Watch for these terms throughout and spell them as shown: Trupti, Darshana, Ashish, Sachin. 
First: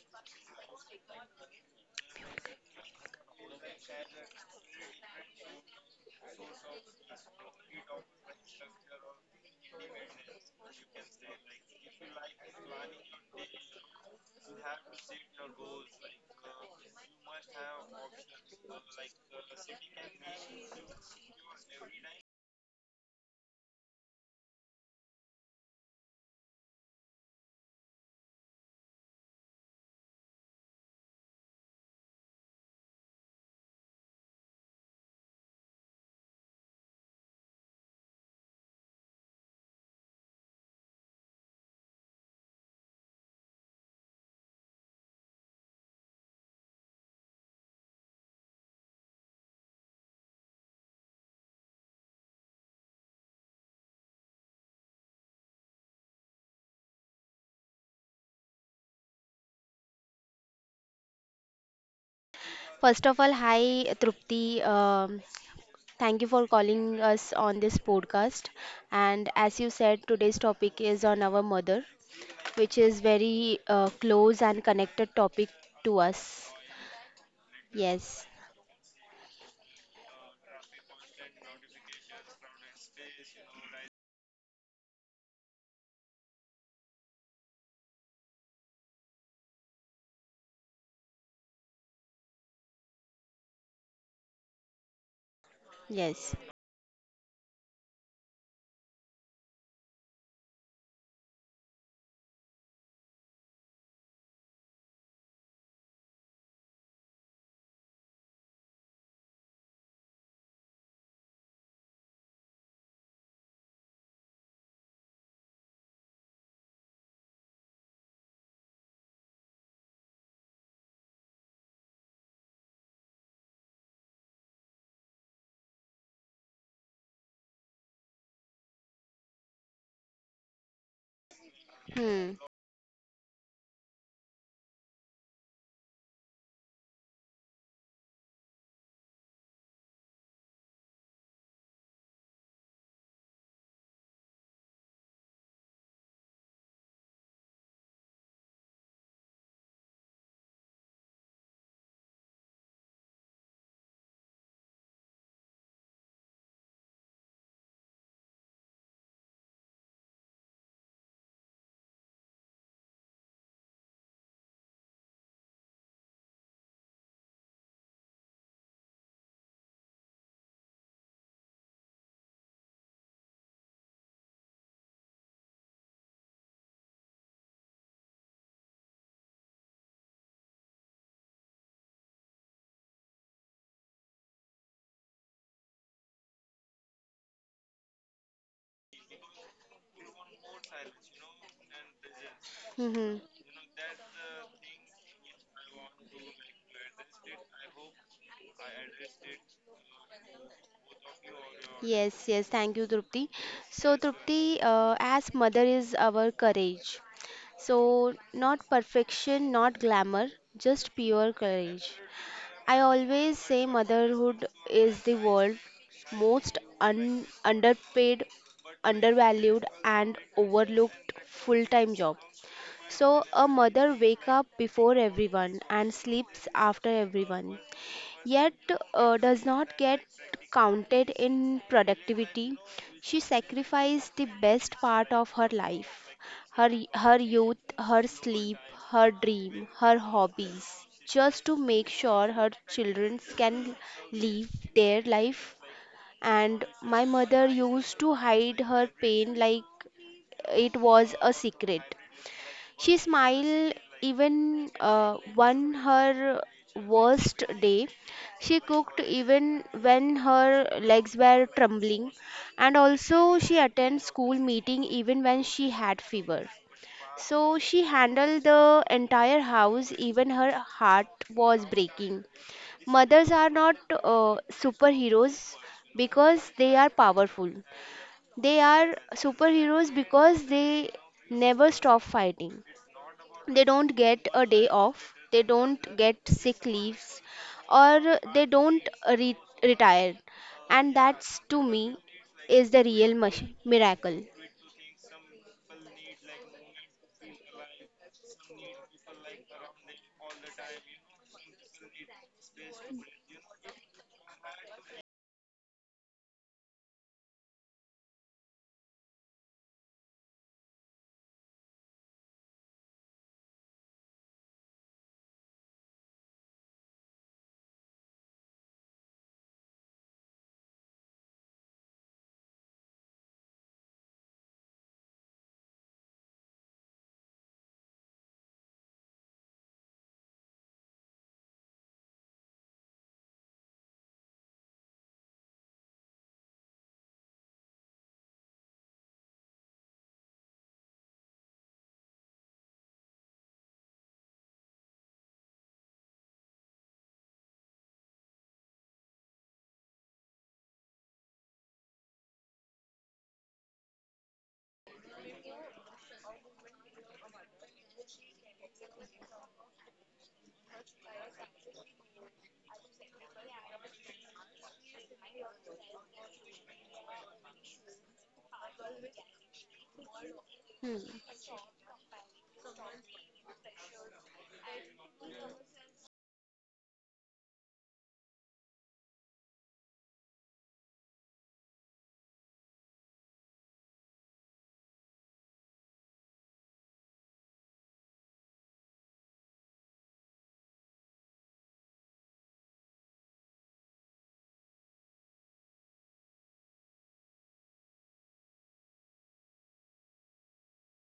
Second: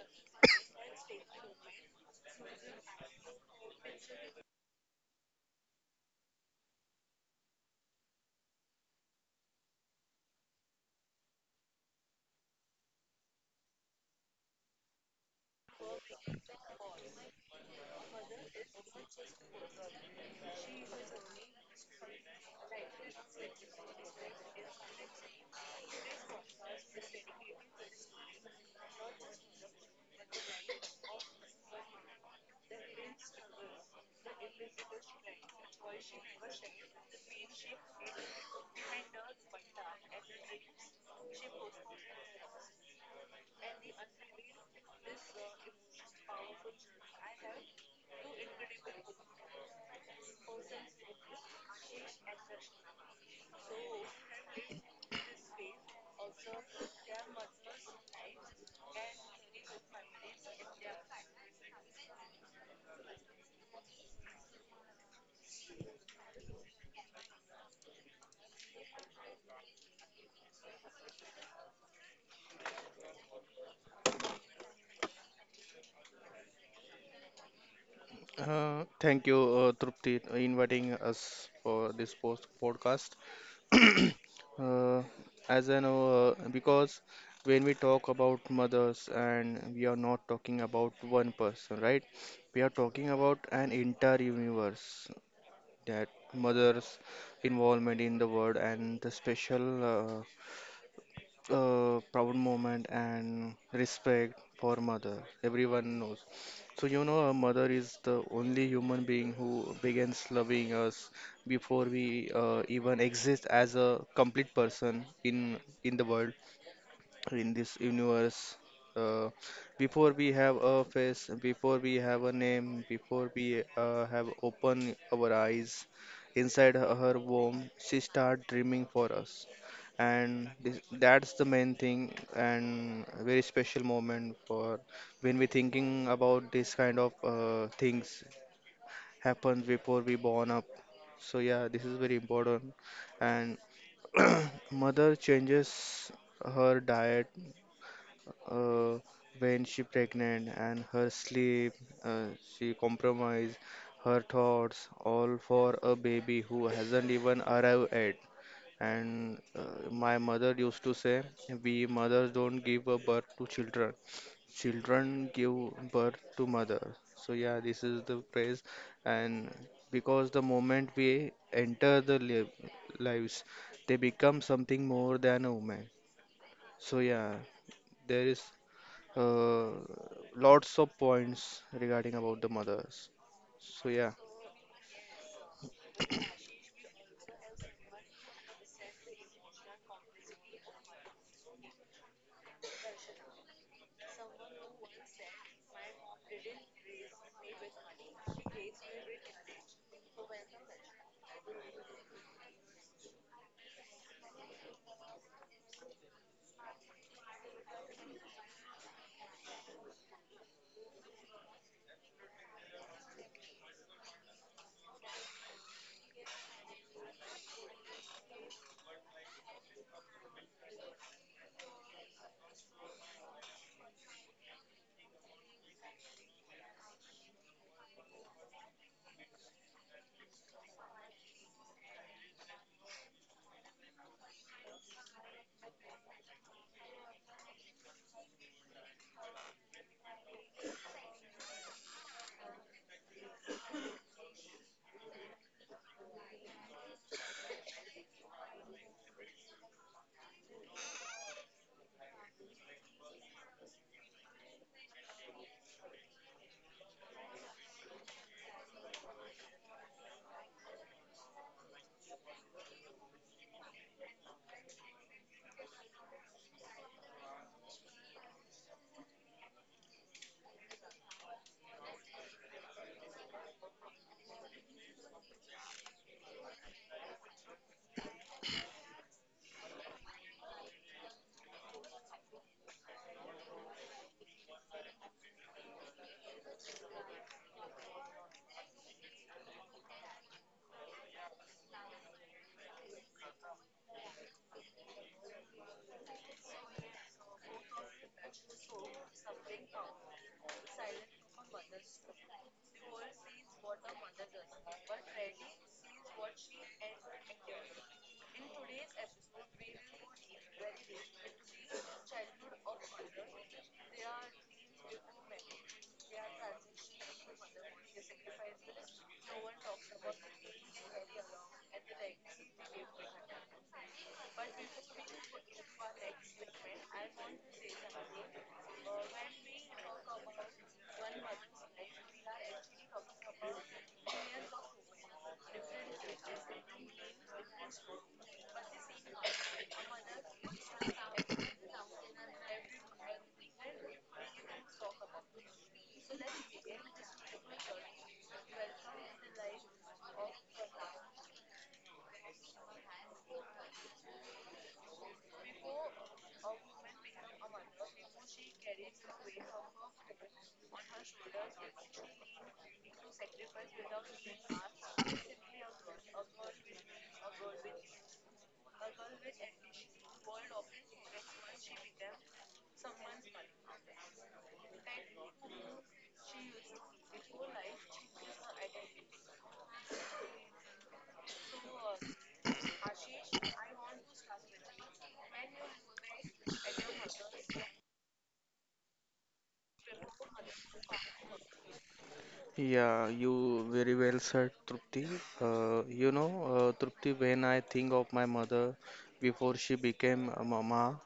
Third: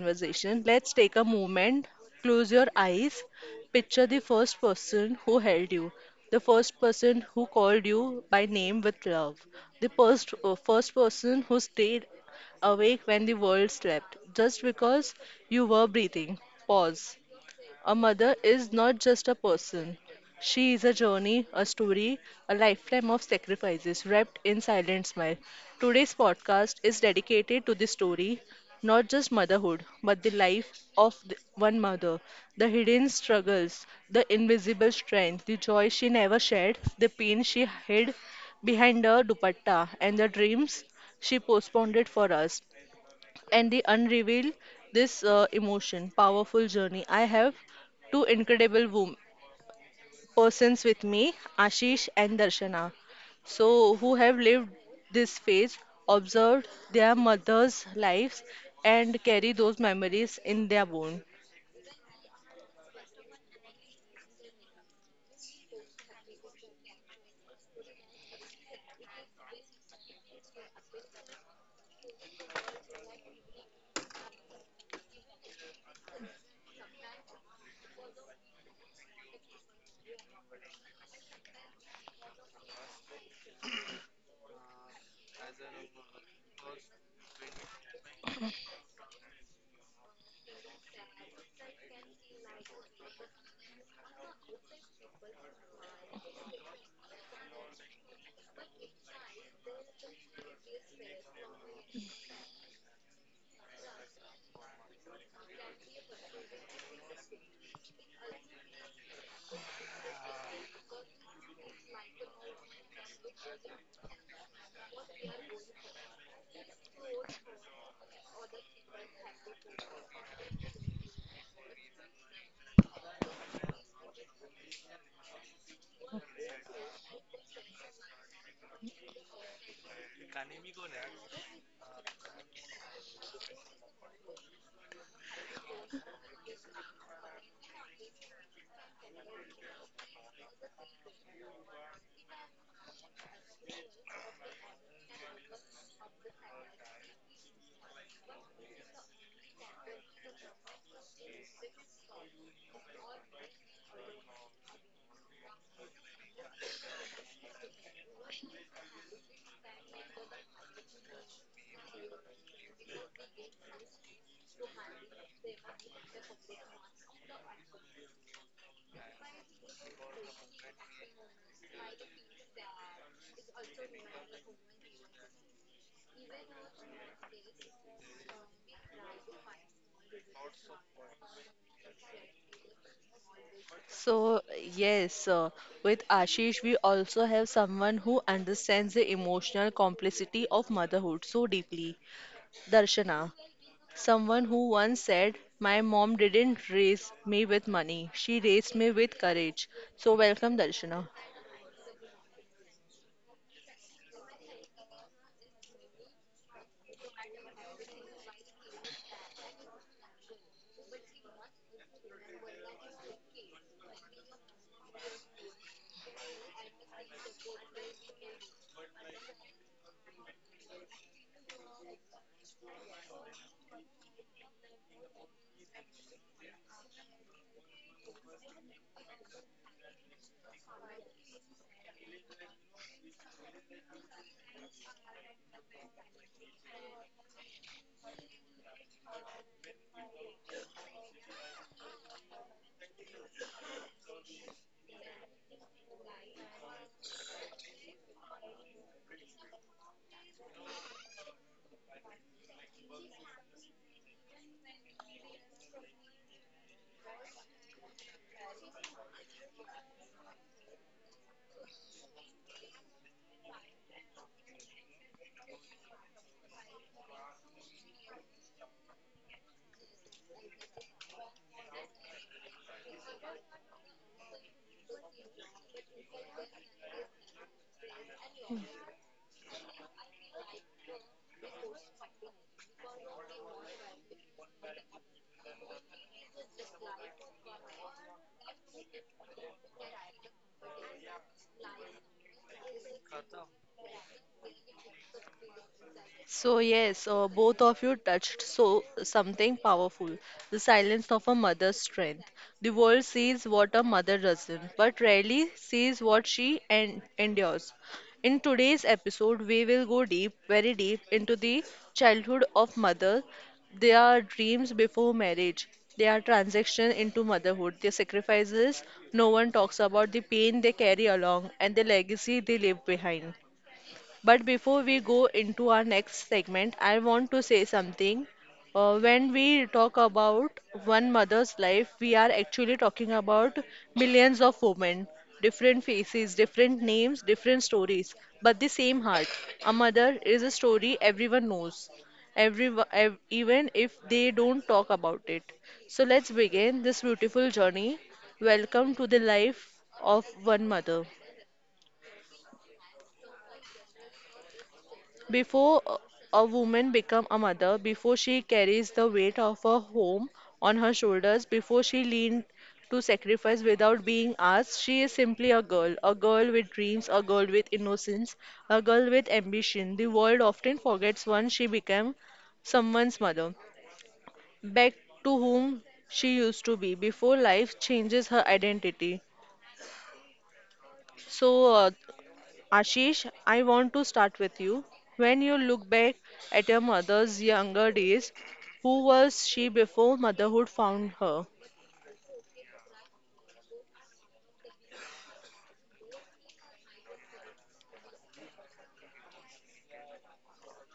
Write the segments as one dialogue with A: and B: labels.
A: conversation, let's take a moment, close your eyes, picture the first person who held you, the first person who called you by name with love, the first person who stayed awake when the world slept, just because you were breathing. Pause. A mother is not just a person. She is a journey, a story, a lifetime of sacrifices wrapped in silent smile. Today's podcast is dedicated to the story, not just motherhood, but the life of one mother, the hidden struggles, the invisible strength, the joy she never shared, the pain she hid behind her dupatta, and the dreams she postponed for us, and they unreveal this emotion powerful journey. I have two incredible persons with me, Ashish and Darshana, so who have lived this phase, observed their mothers lives, and carry those memories in their bone.
B: First of all, hi Trupti. Thank you for calling us on this podcast. And as you said, today's topic is on our mother, which is very close and connected topic to us. Yes,
C: Thank you, Trupti, inviting us for this post podcast. uh, as I know, because when we talk about mothers, and we are not talking about one person, right? We are talking about an entire universe that
B: yes.
C: mothers' involvement in the world and the special. Proud moment and respect for mother everyone knows, so you know a mother is the only human being who begins loving us before we even exist as a complete person in the world, in this universe. Uh, Before we have a face, before we have a name, before we have opened our eyes, inside her womb, she start dreaming for us, and this, that's the main
B: Hmm.
C: thing and a very special moment for when we thinking about this kind of things happens before we born up. So yeah, this is very important, and mother changes her diet uh, when she pregnant and her sleep, uh, she compromise her thoughts all for a baby who hasn't even arrived yet, and my mother used to say we mothers don't give a birth to children, children give birth to mother. So yeah, this is the phrase, and because the moment we enter the lives, they become something more than a woman. So yeah, there is uh, lots of points regarding about the mothers, so yeah.
A: So, yes, uh, with Ashish, we also have someone who understands the emotional complexity of motherhood so deeply,
B: Mm-hmm.
A: Darshana. Someone who once said, "My mom didn't raise me with money, she raised me with courage." So, welcome, Darshana.
B: Yes, yes. Thank you, Trupti. So, Trupti, as mother is our courage. So, not perfection, not glamour, just pure courage. I always say motherhood is the world's most underpaid, undervalued, and overlooked full time job. So, a mother wakes up before everyone and sleeps after everyone, yet does not get counted in productivity. She sacrificed the best part of her life, her youth, her sleep, her dream, her hobbies, just to make sure her children can live their life. And my mother used to hide her pain like it was a secret. She smiled even on her worst day. She cooked even when her legs were trembling, and also she attended school meeting even when she had fever. So she handled the entire house, even her heart was breaking. Mothers are not superheroes because they are powerful. They are superheroes because they never stop fighting. They don't get a day off, they don't get sick leaves, or they don't re- retire. And that's, to me, is the real miracle.
A: Both of you touched so something powerful, the silence of a mother's strength. The world sees what a mother doesn't, but rarely sees what she en endures. In today's episode, we will go deep, very deep, into the childhood of mother, their dreams before marriage, their transition into motherhood, their sacrifices no one talks about, the pain they carry along, and the legacy they leave behind. But before we go into our next segment, I want to say something. When we talk about one mother's life, we are actually talking about millions of women, different faces, different names, different stories, but the same heart. A mother is a story everyone knows, every, ev even if they don't talk about it. So let's begin this beautiful journey. Welcome to the life of one mother. Before a woman become a mother, before she carries the weight of her home on her shoulders, before she lean to sacrifice without being asked, she is simply a girl with dreams, a girl with innocence, a girl with ambition. The world often
B: Hmm.
A: forgets once she became someone's mother, back to whom she used to be before life changes her identity. So, uh, Ashish, I want to start with you. When you look back at your mother's younger days, who was she before motherhood found her?
C: Yeah, you very well said, Trupti. You know, Trupti, when I think of my mother before she became a mama,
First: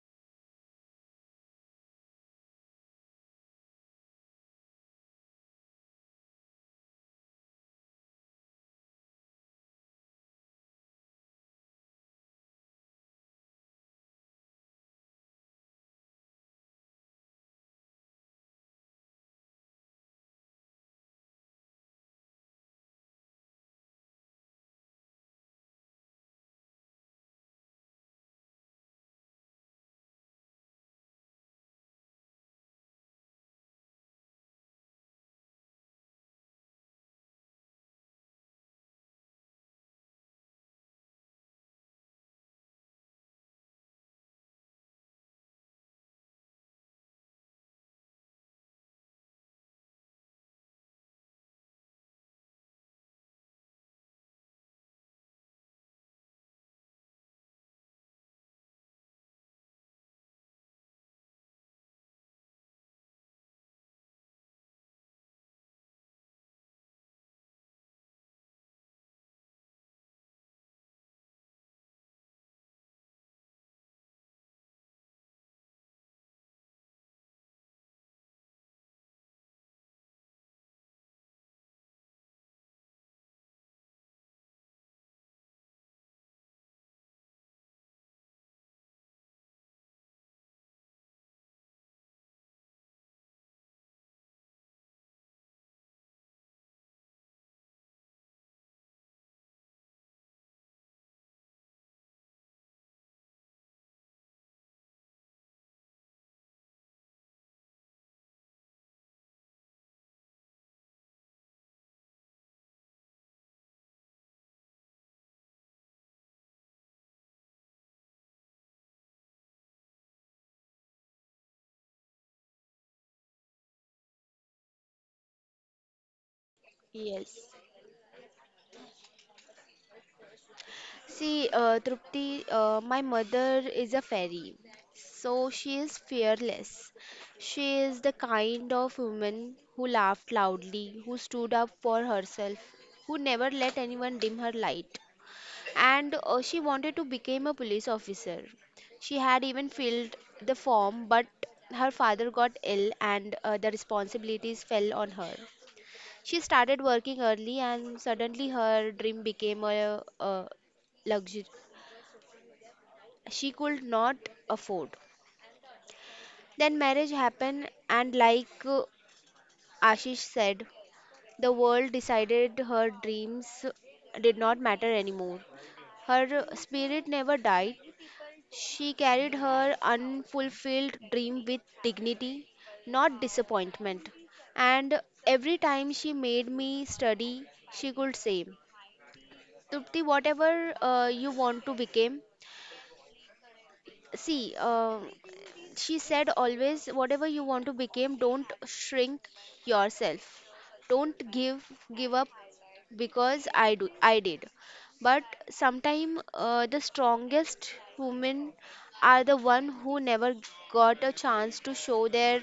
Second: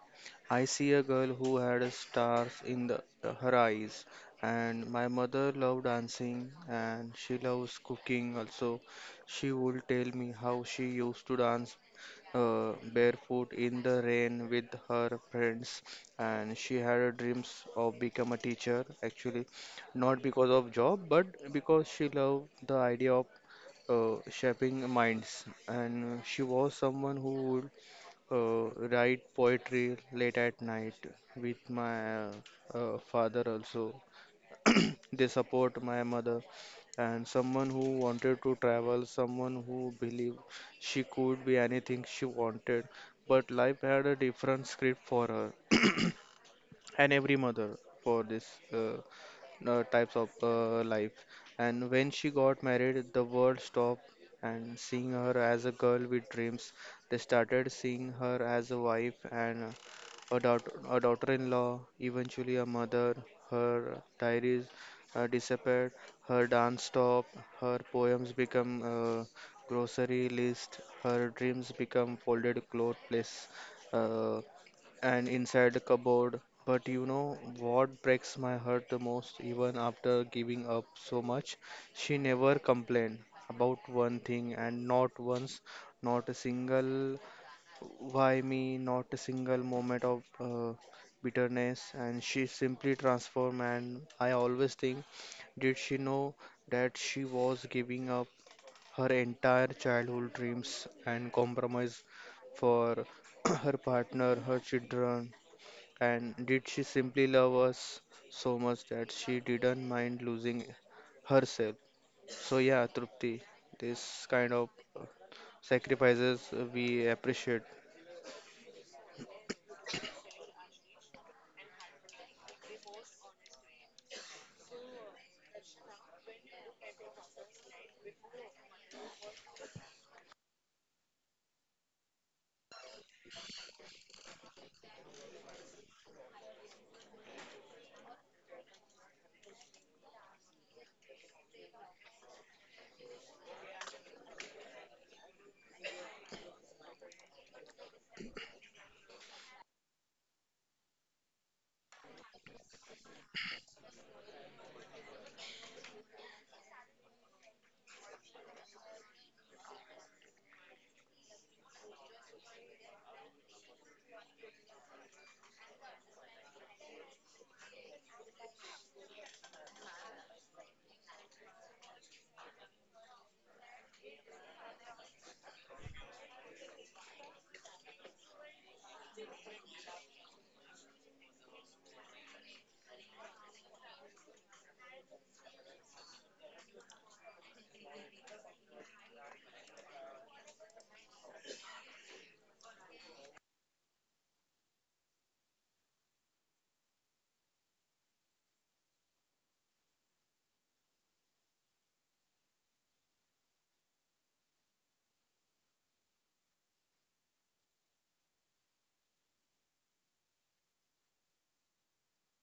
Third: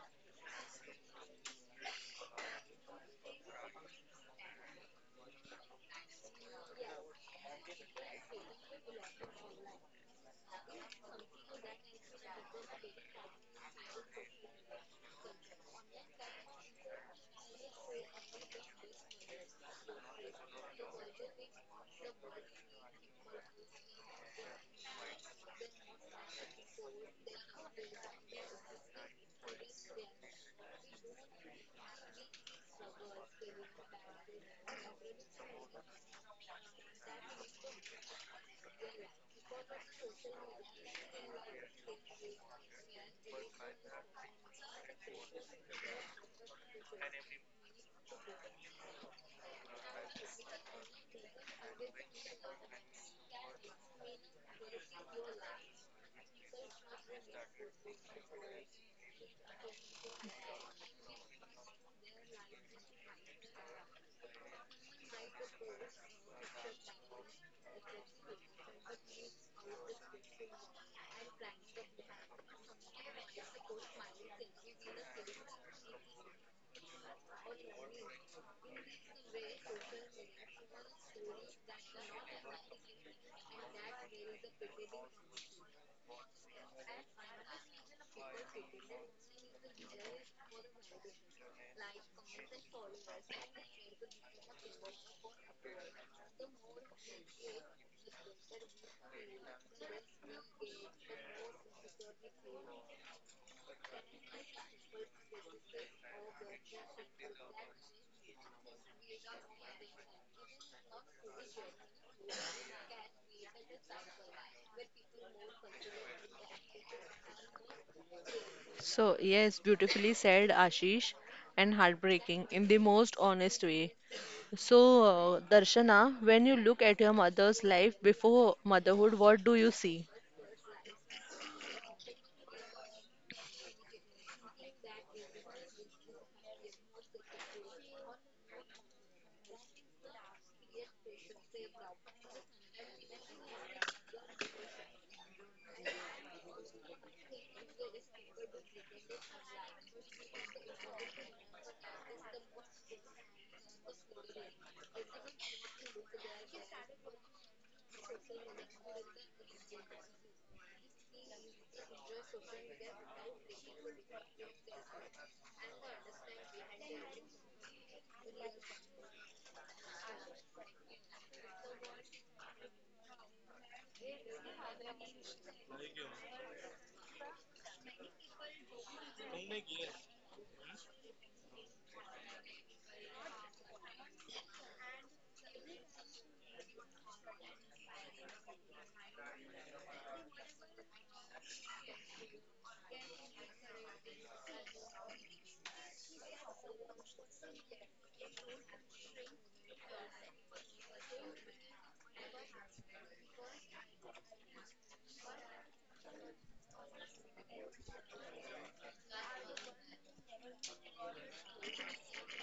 C: I see a girl who had stars in the, her eyes. And my mother loved dancing and she loves cooking also. She would tell me how she used to dance barefoot in the rain with her friends, and she had a dreams of become a teacher actually, not because of job, but because she loved the idea of shaping minds. And she was someone who would write poetry late at night with my father also. They support my mother, and someone who wanted to travel, someone who believed she could be anything she wanted. But life had a different script for her. And every mother for this. Uh, Types of life. And when she got married, the world stopped and seeing her as a girl with dreams. They started seeing her as a wife and a daughter, a daughter-in-law, eventually a mother. Her diaries disappeared, her dance stopped, her poems become grocery list, her dreams become folded cloth place. Uh, and inside the cupboard. But you know what breaks my heart the most, even after giving up so much? She never complained about one thing, and not once, not a single why me, not a single moment of bitterness. And she simply transformed, and I always think, did she know that she was giving up her entire childhood dreams and compromise for her partner, her children, and did she simply love us so much that she didn't mind losing herself? So, yeah, Trupti, this kind of uh, sacrifices we appreciate.
A: So, yes, beautifully said, Ashish, and heartbreaking in the most honest way. Darshana, when you look at your
B: Yes.
A: mother's life before motherhood, what do you see?
B: See, Trupti, my mother is a fairy, so she is fearless. She is the kind of woman who laughed loudly, who stood up for herself, who never let anyone dim her light. And she wanted to become a police officer. She had even filled the form, but her father got ill and the responsibilities fell on her. She started working early, and suddenly her dream became a luxury she could not afford. Then marriage happened, and like Ashish said, the world decided her dreams did not matter anymore. Her spirit never died. She carried her unfulfilled dream with dignity, not disappointment. And every time she made me study, she could say, "Trupti, whatever you want to become, see." She said always, "Whatever you want to become, don't shrink yourself. Don't give up, because I did." But sometimes the strongest women are the one who never got a chance to show their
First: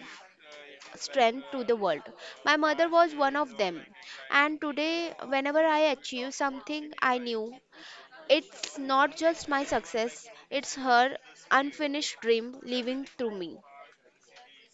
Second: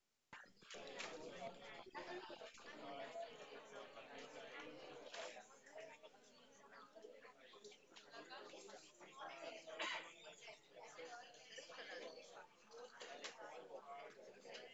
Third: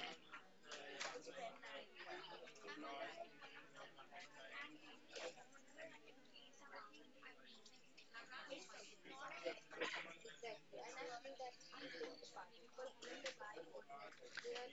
B: strength to the world. My mother was one of them. And today, whenever I achieve something, I knew it's not just my success, it's her unfinished dream living through me.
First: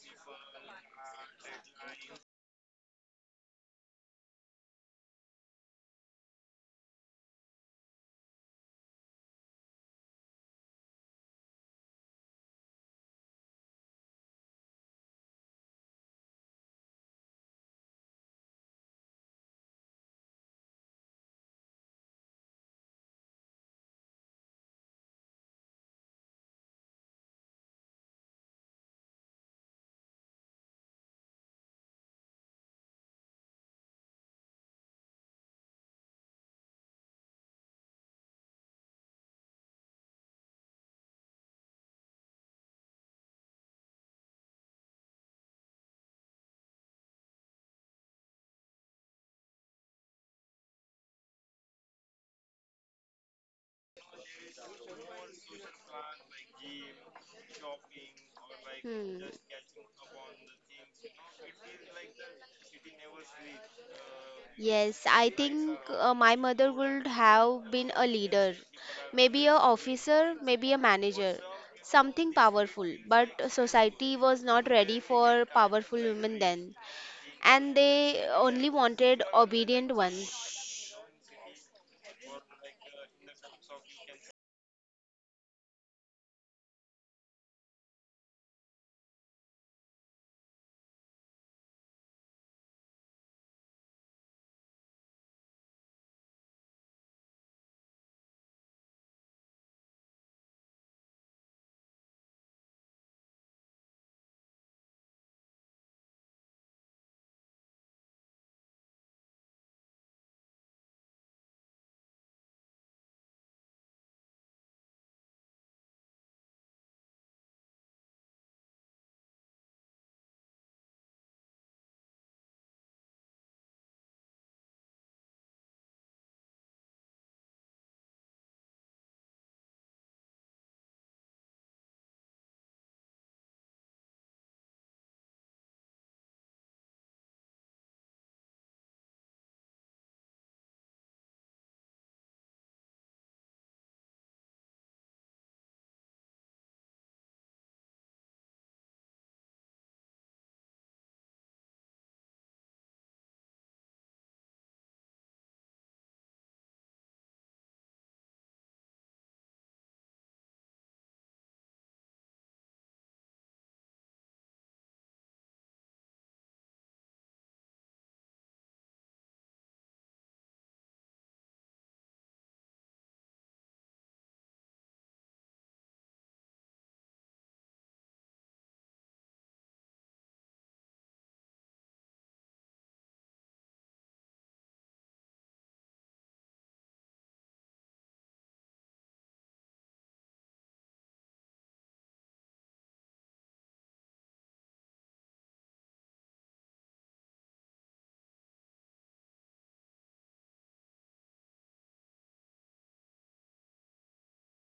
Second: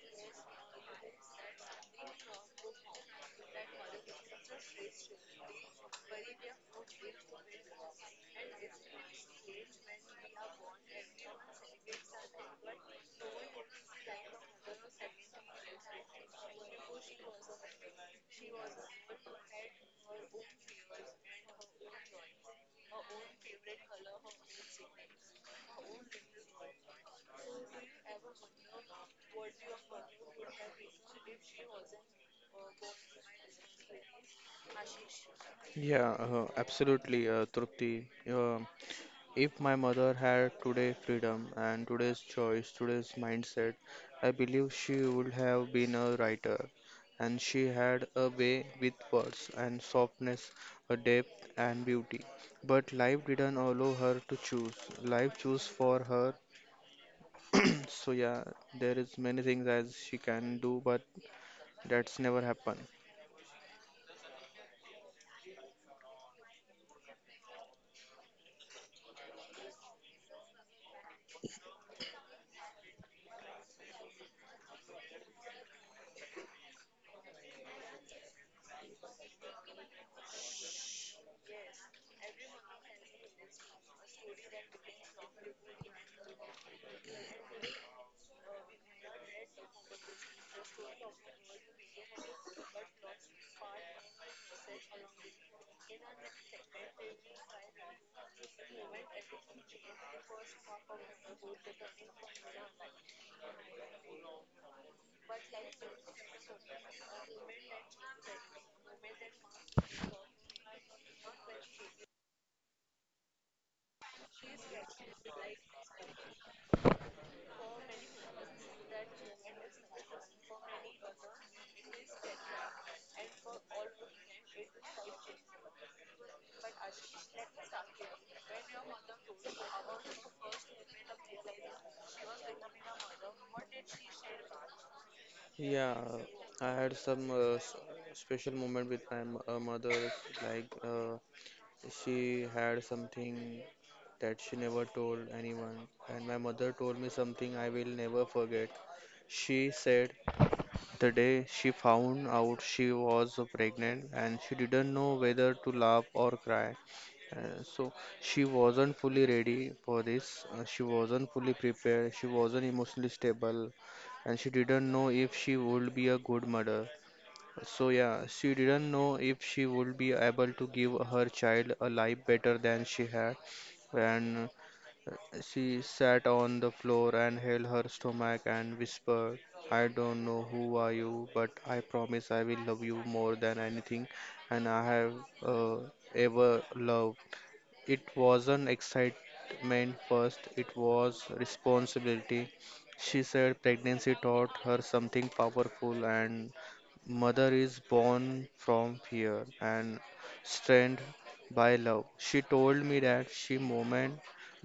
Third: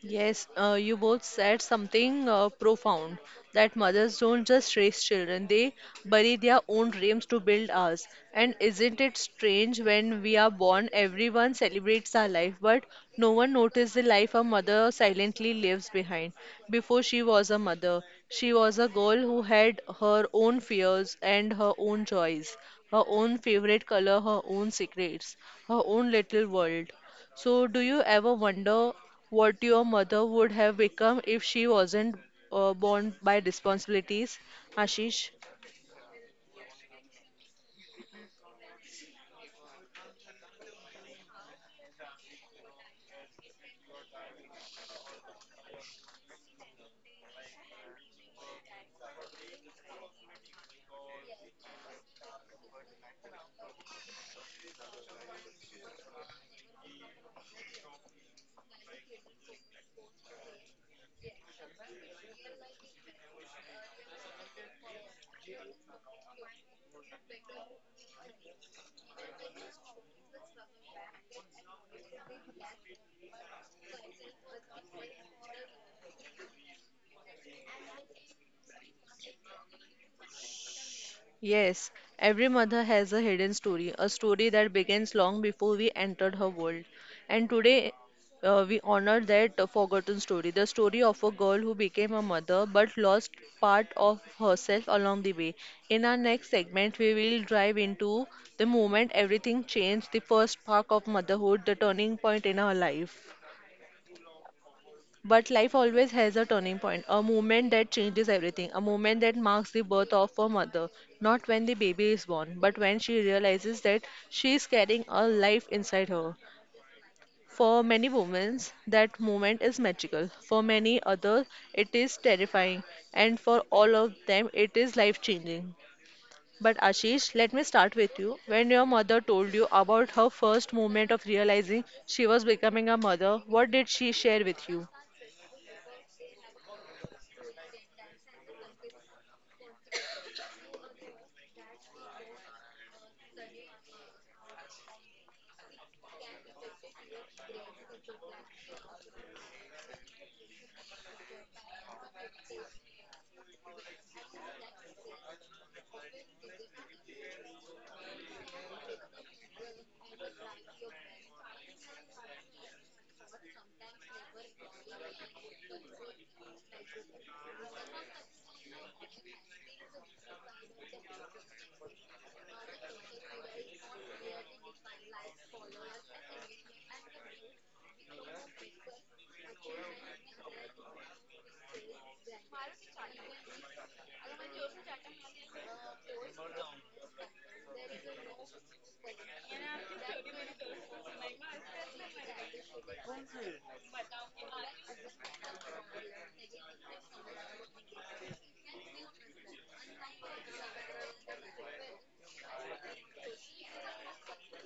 A: Yes, you both said something profound, that mothers don't just raise children, they bury their own dreams to build ours. And isn't it strange when we are born, everyone celebrates our life, but no one notices the life a mother silently leaves behind. Before she was a mother, she was a girl who had her own fears and her own joys, her own favorite color, her own secrets, her own little world. So, do you ever wonder what your mother would have become if she wasn't borne by responsibilities, Ashish?
C: Yeah, absolutely, Trupti. If my mother had today freedom and today's choice, today's mindset, I believe she would have been a writer. And she had a way with words and softness, a depth and beauty. But life didn't allow her to choose. Life chose for her. So yeah, there is
B: Hmm.
C: many things as she can do, but that's never happened.
B: Yes, I think my mother would have been a leader, maybe a officer, maybe a manager, something powerful. But society was not ready for powerful women then, and they only wanted obedient ones.
A: Yes, every mother has a hidden story, a story that begins long before we entered her world. And today, we honor that forgotten story, the story of a girl who became a mother but lost part of herself along the way. In our next segment, we will dive into the moment everything changed, the first spark of motherhood, the turning point in our life. But life always has a turning point, a moment that changes everything, a moment that marks the birth of a mother. Not when the baby is born, but when she realizes that she is carrying a life inside her. For many women, that moment is magical. For many others, it is terrifying. And for all of them, it is life changing. But Ashish, let me start with you. When your mother told you about her first moment of realizing she was becoming a mother, what did she share with you?
C: Yeah, I had some special moment with my mother, like she had something that she never told anyone, and my mother told me something I will never forget. She said the day she found out she was pregnant and she didn't know whether to laugh or cry. So she wasn't fully ready for this. She wasn't fully prepared. She wasn't emotionally stable, and she didn't know if she would be a good mother. So yeah, she didn't know if she would be able to give her child a life better than she had, and she sat on the floor and held her stomach and whispered, I don't know who are you, but I promise I will love you more than anything and I have uh, ever loved. It wasn't excitement first, it was responsibility. She said pregnancy taught her something powerful, and mother is born from fear and strength by love. She told me that she moment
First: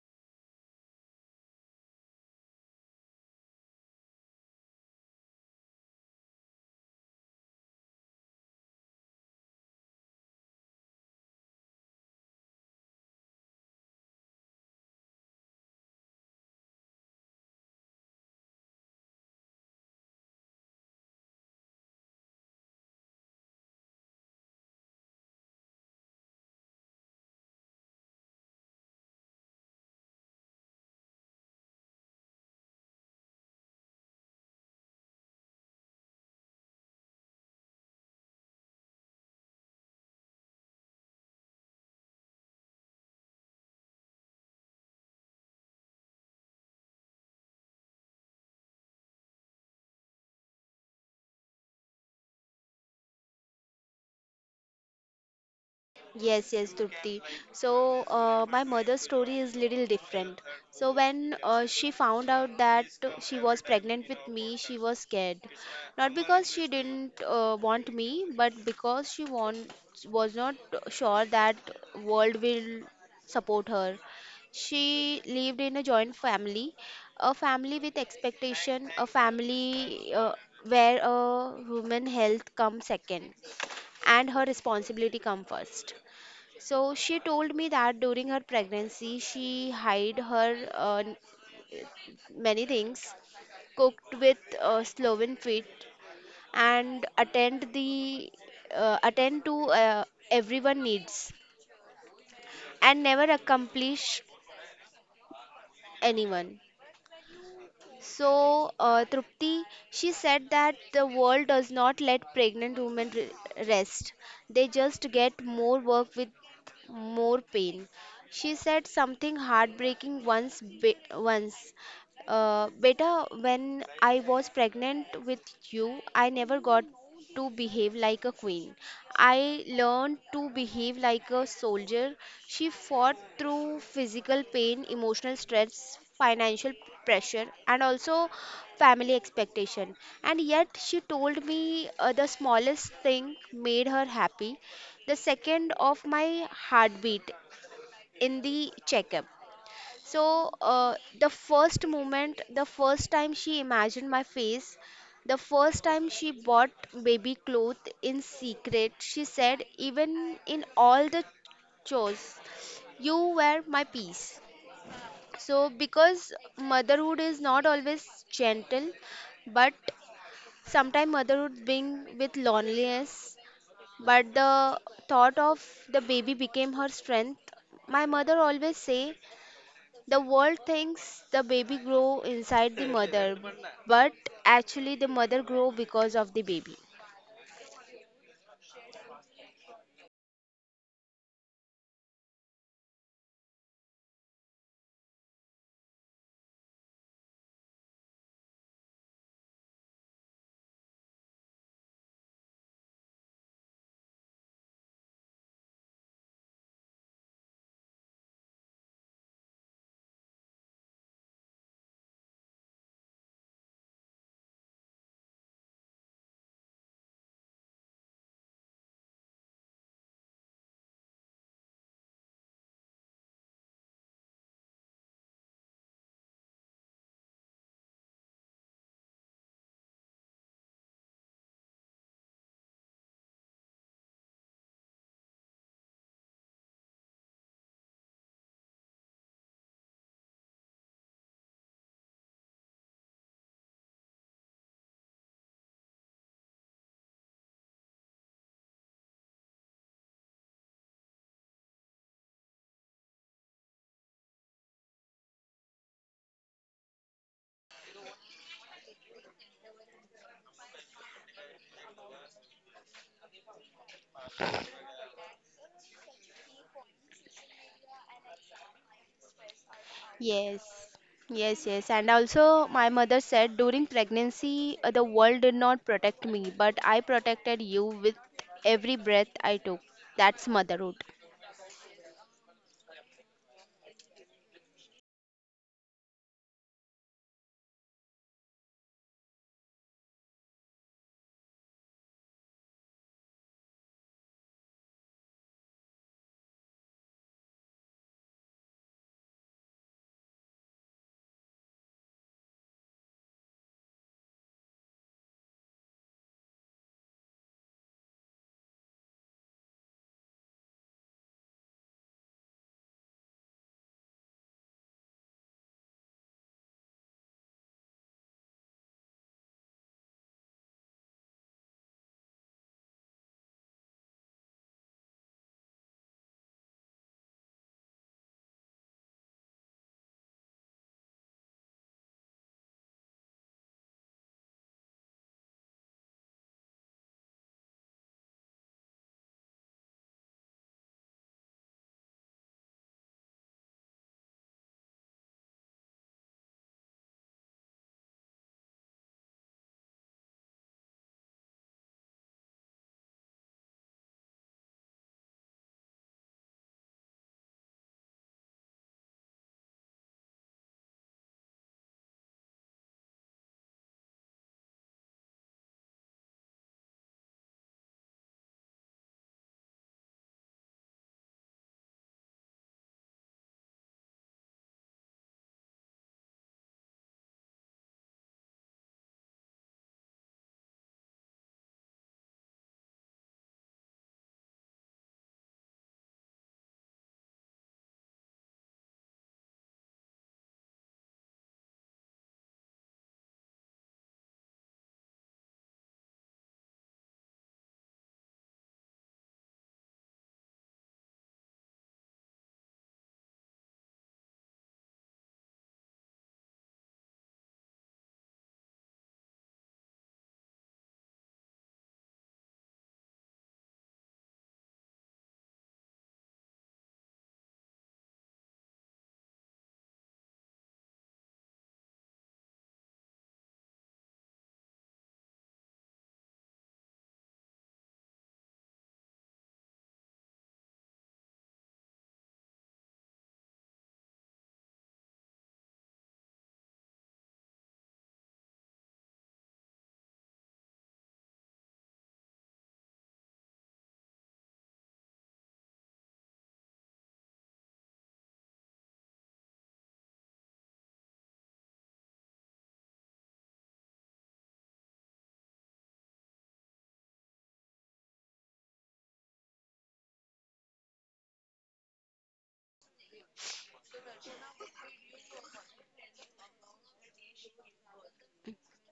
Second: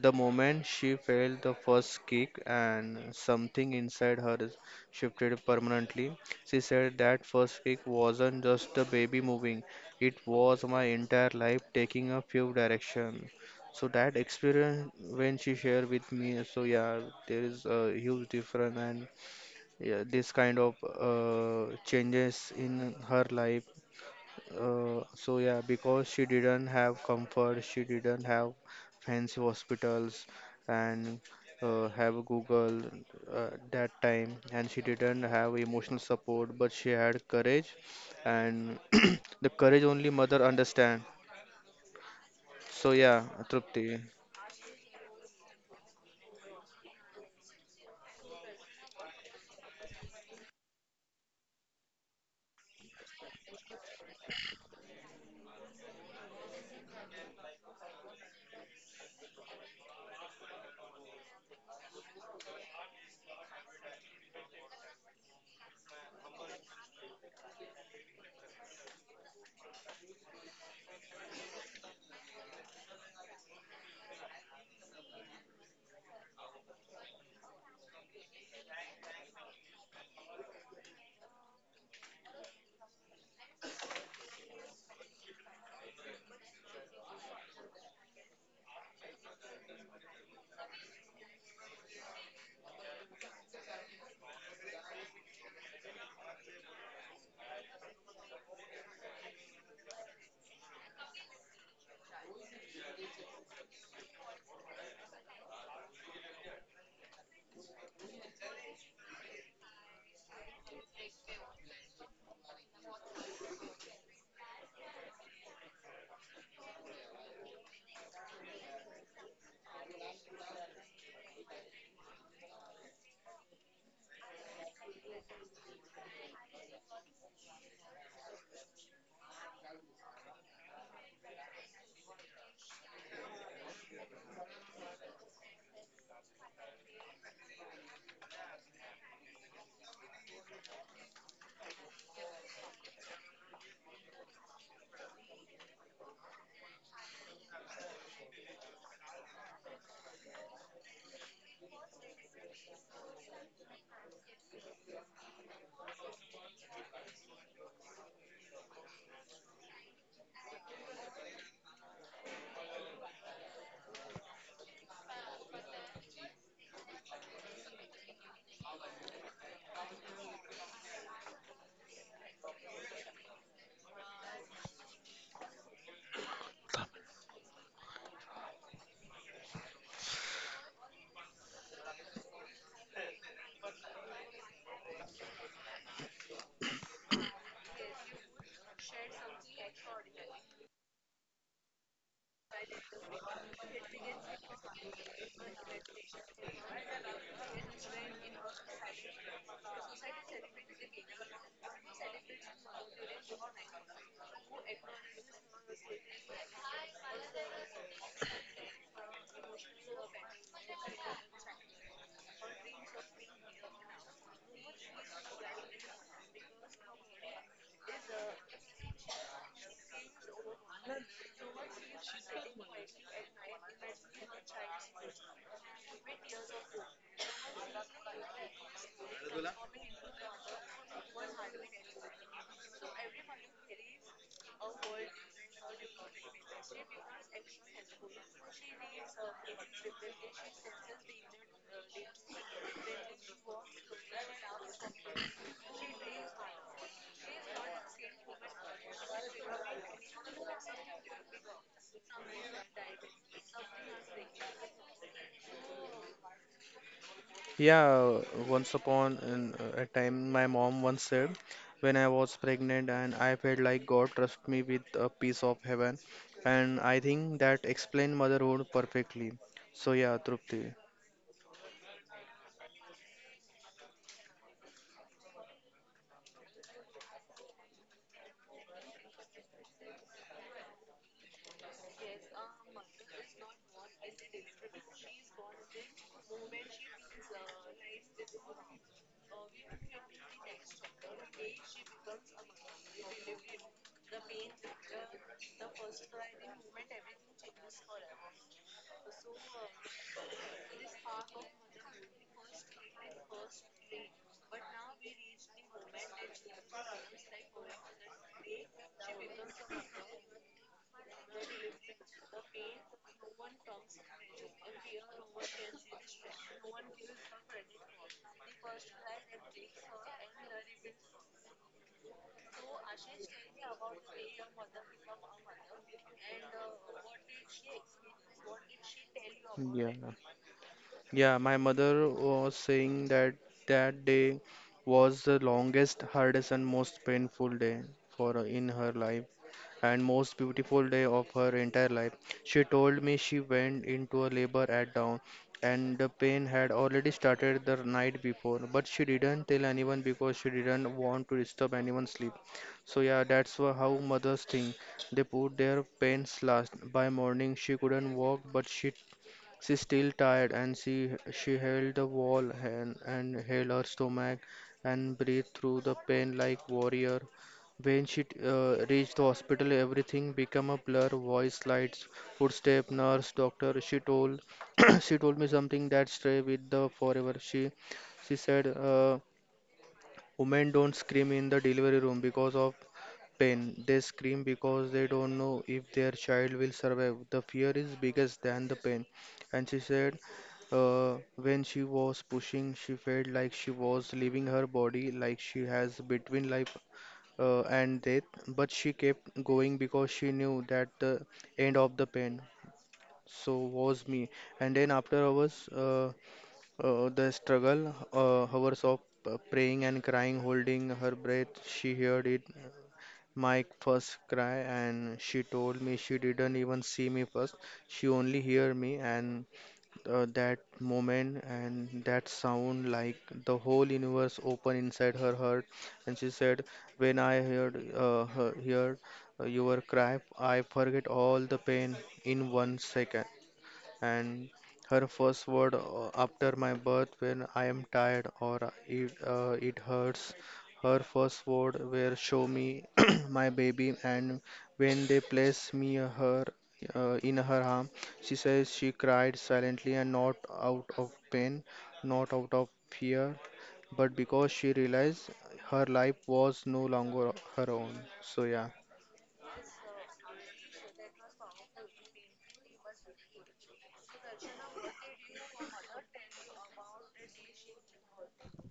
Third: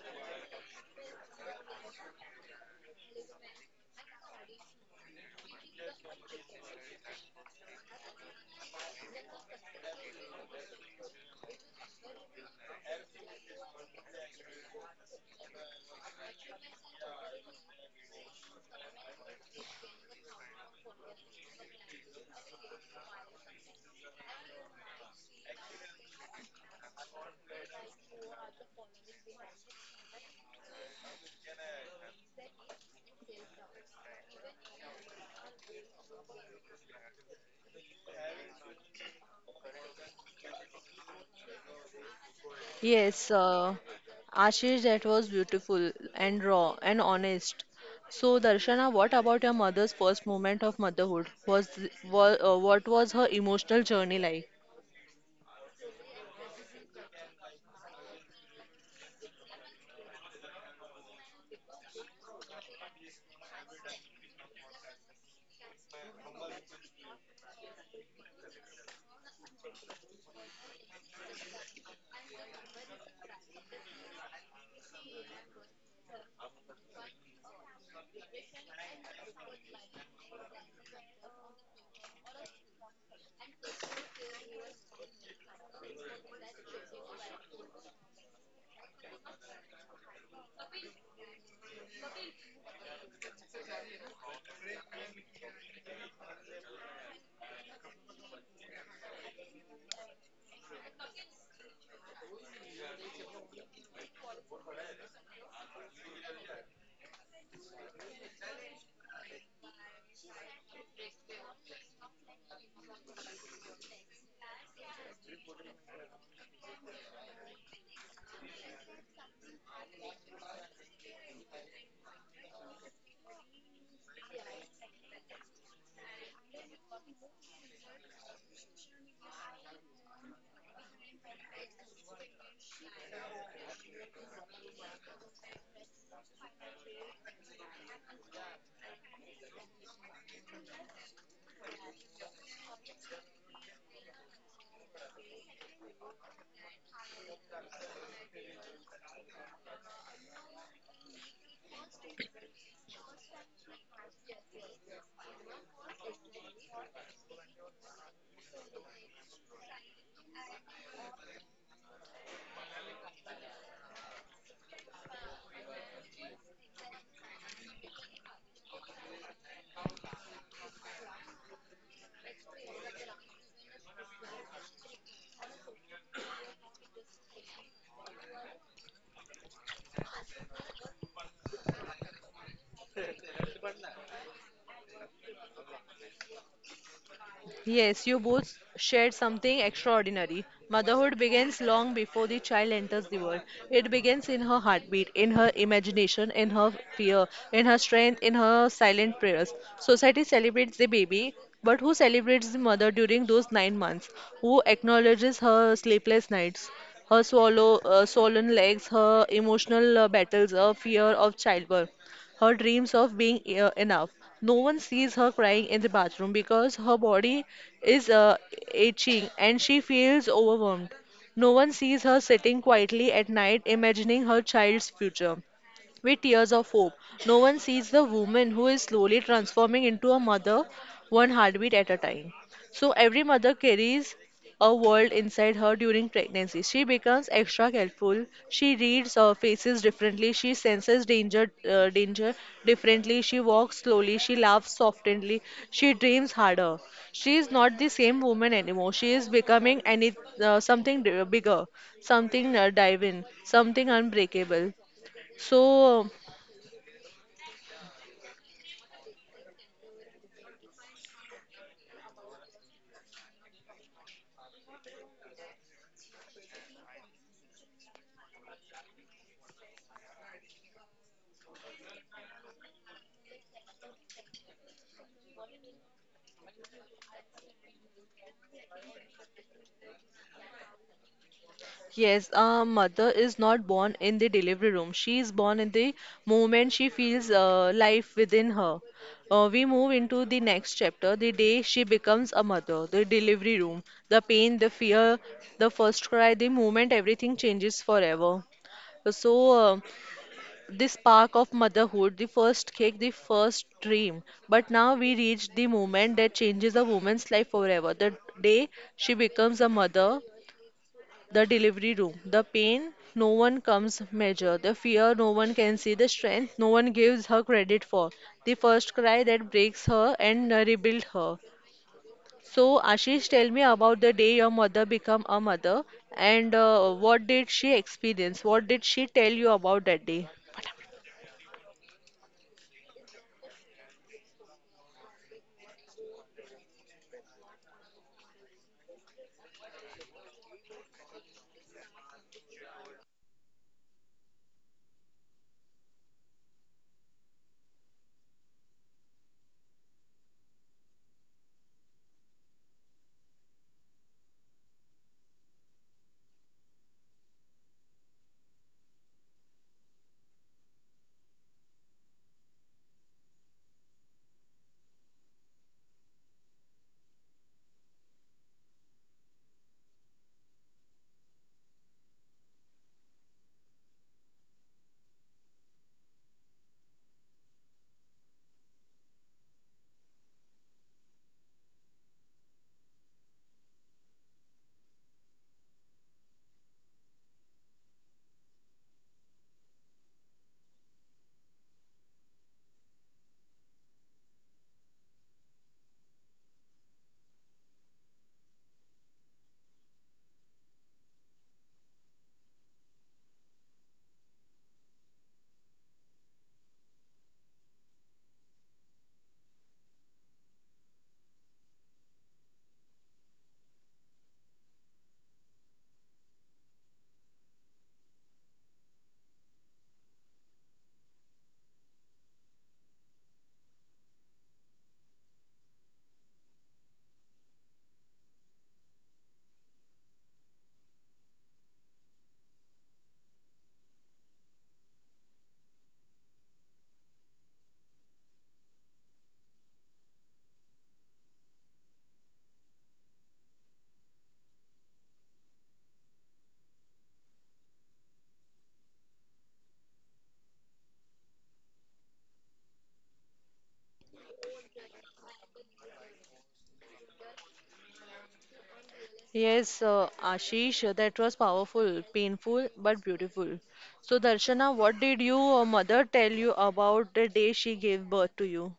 C: the moment she felt the first kick and something inside her shifted permanently. She said that first kick wasn't just the baby moving, it was my entire life taking a few direction. So that experience when she shared with me, so yeah, there is a huge difference, and yeah, this kind of changes in her life, so yeah, because she didn't have comfort, she didn't have fancy hospitals and have Google that time, and she didn't have emotional support, but she had courage, and the courage only mother understand. So yeah,
A: Yes,
C: Trupti.
A: Ashish, that was beautiful and raw and honest. So, Darshana, what about your mother's first moment of motherhood? Was what was her emotional journey like?
B: Yes, yes, Trupti. So, my mother's story is little different. So, when she found out that she was pregnant with me, she was scared. Not because she didn't want me, but because was not sure that world will support her. She lived in a joint family, a family with expectation, a family where human health comes second and her responsibility come first. So she told me that during her pregnancy, she hid her many things, cooked with Sloven feet, and attend to everyone needs, and never accomplish anyone. So, Trupti, she said that the world does not let pregnant women rest. They just get more work with more pain. She said something heartbreaking once. Once, beta, when I was pregnant with you, I never got to behave like a queen. I learned to behave like a soldier. She fought through physical pain, emotional stress, financial pressure, and also family expectation. And yet, she told me the smallest thing made her happy, the second of my heartbeat in the checkup. So, the first moment, the first time she imagined my face, the first time she bought baby clothes in secret, she said, "Even in all the chores, you were my peace." So, because motherhood is not always gentle, but sometimes motherhood brings with loneliness, but the thought of the baby became her strength. My mother always say the world thinks the baby grow inside the mother, but actually the mother grow because of the baby.
A: Yes, you both shared something extraordinary. Motherhood begins long before the child enters the world. It begins in her heartbeat, in her imagination, in her fear, in her strength, in her silent prayers. Society celebrates the baby, but who celebrates the mother during those 9 months? Who acknowledges her sleepless nights? Her swollen legs, her emotional battles, her fear of childbirth, her dreams of being enough. No one sees her crying in the bathroom because her body is itching and she feels overwhelmed. No one sees her sitting quietly at night imagining her child's future with tears of hope. No one sees the woman who is slowly transforming into a mother, one heartbeat at a time. So every mother carries a world inside her during pregnancy. She becomes extra careful. She reads faces differently. She senses danger differently. She walks slowly. She laughs softly. She dreams harder. She is not the same woman anymore. She is becoming any something bigger, something divine, something unbreakable. So
C: Yeah, once upon in, a time, my mom once said, when I was pregnant, and I felt like God trusted me with a piece of heaven, and I think that explained motherhood perfectly. So yeah,
B: Yes.
C: Trupti.
B: Yes, yes. And also my mother said, during pregnancy the world did not protect me, but I protected you with every breath I took. That's motherhood.
A: yes, a mother is not born in the delivery room. She is born in the moment she feels life within her. We move into the next chapter, the day she becomes a mother, the delivery room, the pain, the fear, the first cry, the moment everything changes forever. So, uh, the spark of motherhood, the first kick, the first dream. But now we reach the moment that changes a woman's life forever. The day she becomes a mother, the delivery room, the pain no one comes measure, the fear no one can see, the strength no one gives her credit for, the first cry that breaks her and rebuilds her. So Ashish, tell me about the day your mother became a mother, and what did she experience? What did she tell you about
C: Yeah.
A: that day?
C: Yeah, my mother was saying that that day was the longest, hardest, and most painful day for her in her life, and most beautiful day of her entire life. She told me she went into a labor at dawn, and the pain had already started the night before, but she didn't tell anyone because she didn't want to disturb anyone's sleep. So yeah, that's how mothers think. They put their pains last. By morning, she couldn't walk, but she still tired and she held the wall and held her stomach and breathed through the pain like warrior. When she reached the hospital, everything became a blur. Voice, lights, footstep, nurse, doctor. She told she told me something that stay with the forever. She said. Women don't scream in the delivery room because of pain. They scream because they don't know if their child will survive. The fear is biggest than the pain. And she said, when she was pushing, she felt like she was leaving her body, like she has between life and death. But she kept going because she knew that the end of the pain. So was me. And then after hours, the struggle, hours of praying and crying, holding her breath, she heard it. My first cry, and she told me she didn't even see me first. She only hear me, and that moment and that sound, like the whole universe open inside her heart. And she said, "When I heard your cry, I forget all the pain in 1 second." And her first word after my birth when I am tired or it hurts. Her first word were show me my baby, and when they place me her in her arm, she says she cried silently and not out of pain, not out of fear, but because she realized her life was no longer her own. So yeah.
A: Yes, Ashish, that was powerful, painful, but beautiful. So, Darshana, what did your mother tell you about the day she gave birth to you?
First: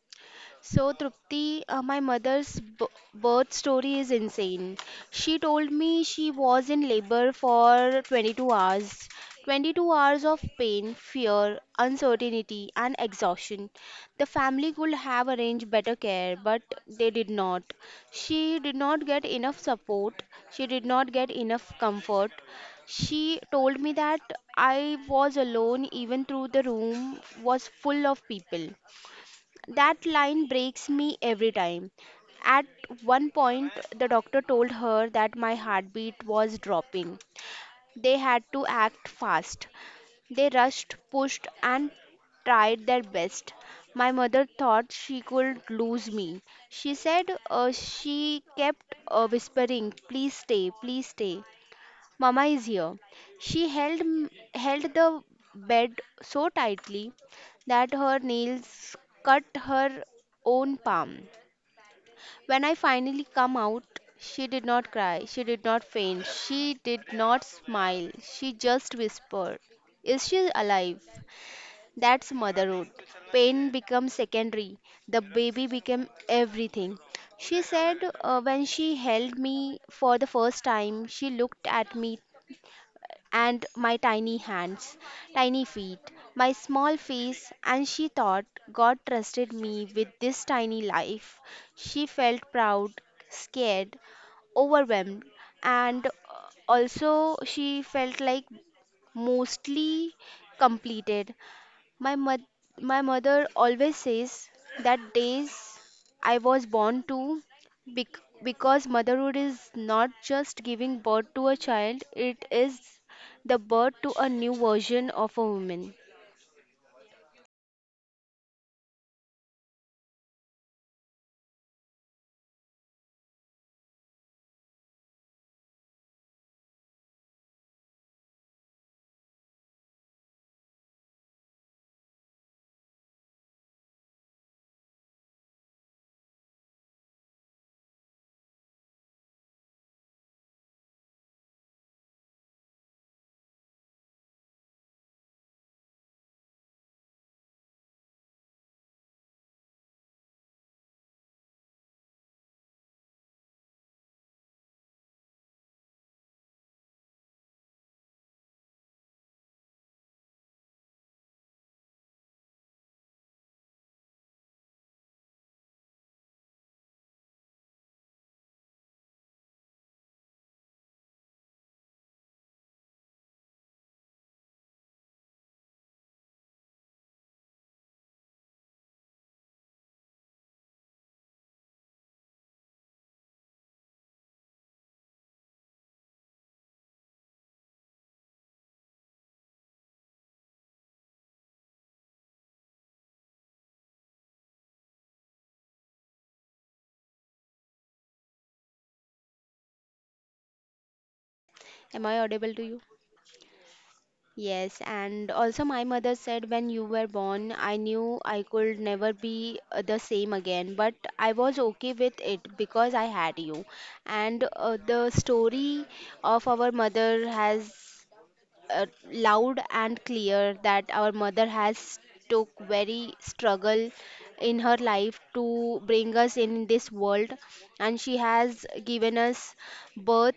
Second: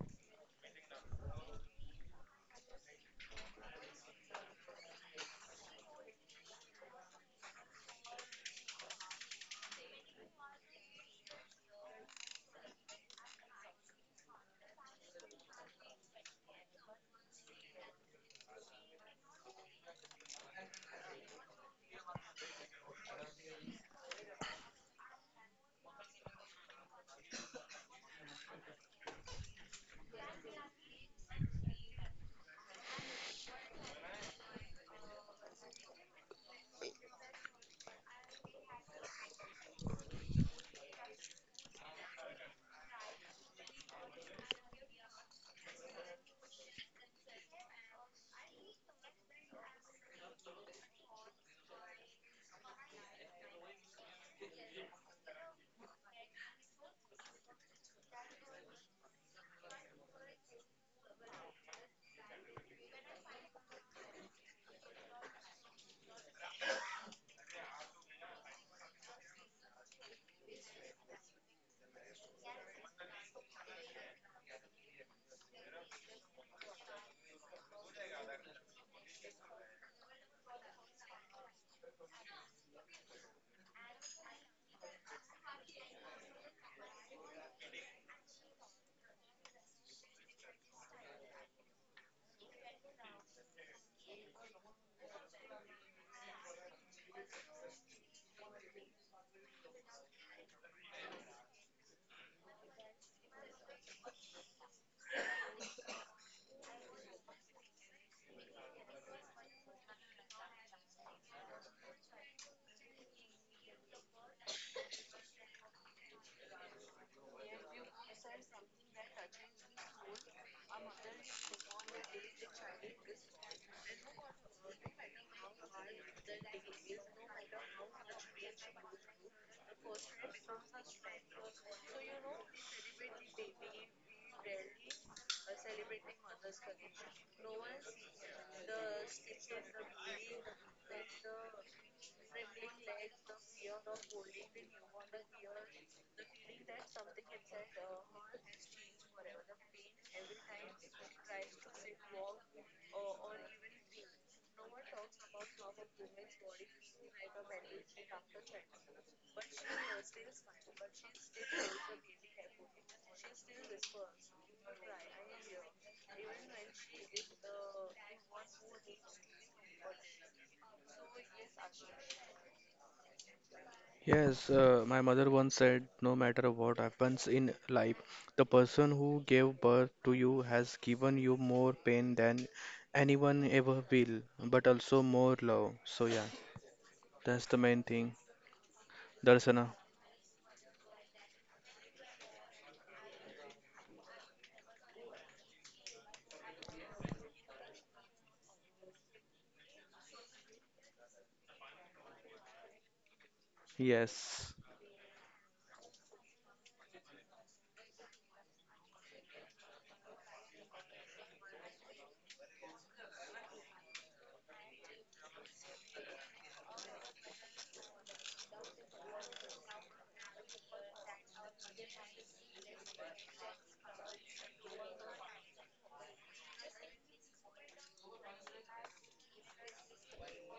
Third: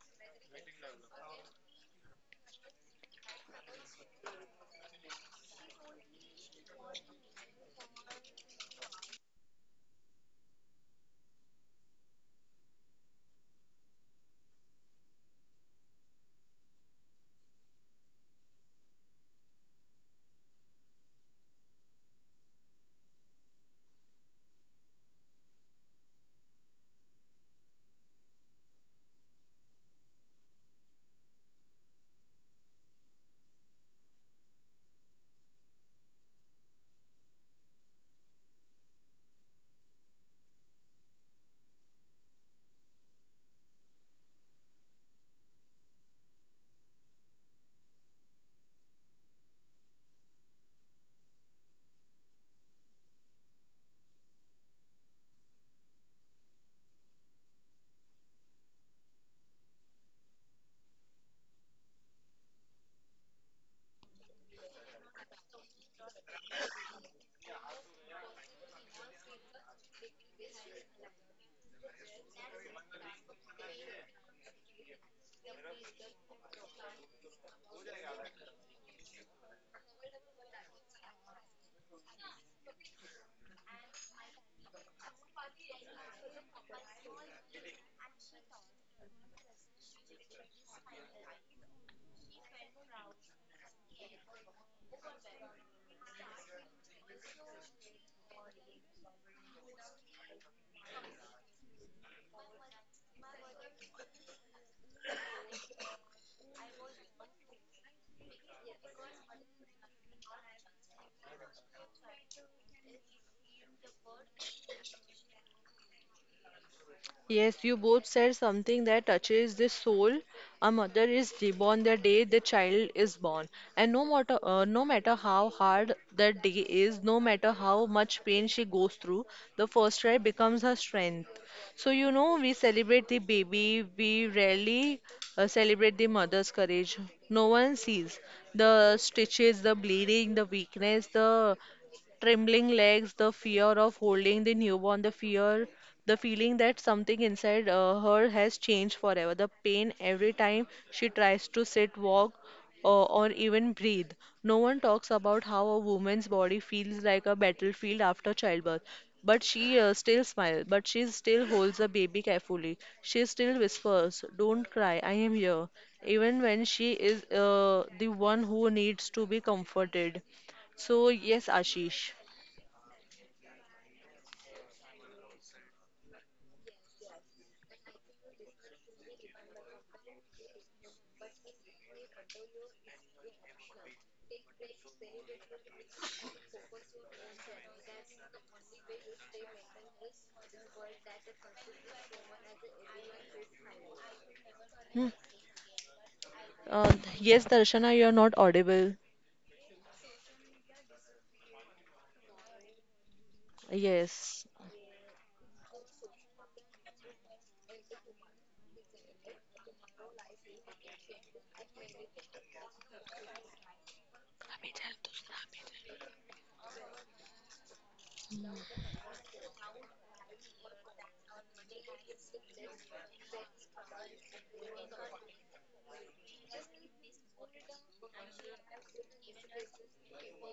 B: So, Trupti, my mother's birth story is insane. She told me she was in labor for 22 hours. 22 hours of pain, fear, uncertainty, and exhaustion. The family could have arranged better care, but they did not. She did not get enough support. She did not get enough comfort. She told me that I was alone, even though the room was full of people. That line breaks me every time. At one point, the doctor told her that my heartbeat was dropping. They had to act fast. They rushed, pushed, and tried their best. My mother thought she could lose me. She said she kept whispering, "Please stay, please stay. Mama is here." She held the bed so tightly that her nails cut her own palm. When I finally come out, she did not cry, she did not faint, she did not smile, she just whispered, "Is she alive?" That's motherhood. Pain becomes secondary, the baby became everything. She said when she held me for the first time, she looked at me and my tiny hands, tiny feet, my small face, and she thought God trusted me with this tiny life. She felt proud, scared, overwhelmed, and also she felt like mostly completed. My mother, my mother always says that days I was born to because motherhood is not just giving birth to a child, it is the birth to a new version of a woman.
A: Yes, you both said something that touches the soul. A mother is reborn the day the child is born, and no matter how hard that day is, no matter how much pain she goes through, the first try becomes her strength. So you know, we celebrate the baby, we rarely celebrate the mother's courage. No one sees the stitches, the bleeding, the weakness, the trembling legs, the fear of holding the newborn, the fear, the feeling that something inside her has changed forever, the pain every time she tries to sit, walk, or even breathe. No one talks about how a woman's body feels like a battlefield after childbirth. But she still smiles, but she still holds the baby carefully. She still whispers, "Don't cry, I am here." Even when she is the one who needs to be comforted. So, yes, Ashish.
C: Yes, my mother once said, no matter what happens in life, the person who gave birth to you has given you more pain than anyone ever will, but also more love. So yeah, that's the main thing. Darshana.
A: Hmm. Uh, yes, Darshana, you're not audible.
B: Am I audible to you?
A: Yes.
C: Yes.
B: Yes, and also my mother said, when you were born, I knew I could never be the same again, but I was okay with it because I had you. And the story of our mother has loud and clear that our mother has took very struggle in her life to bring us in this world, and she has given us birth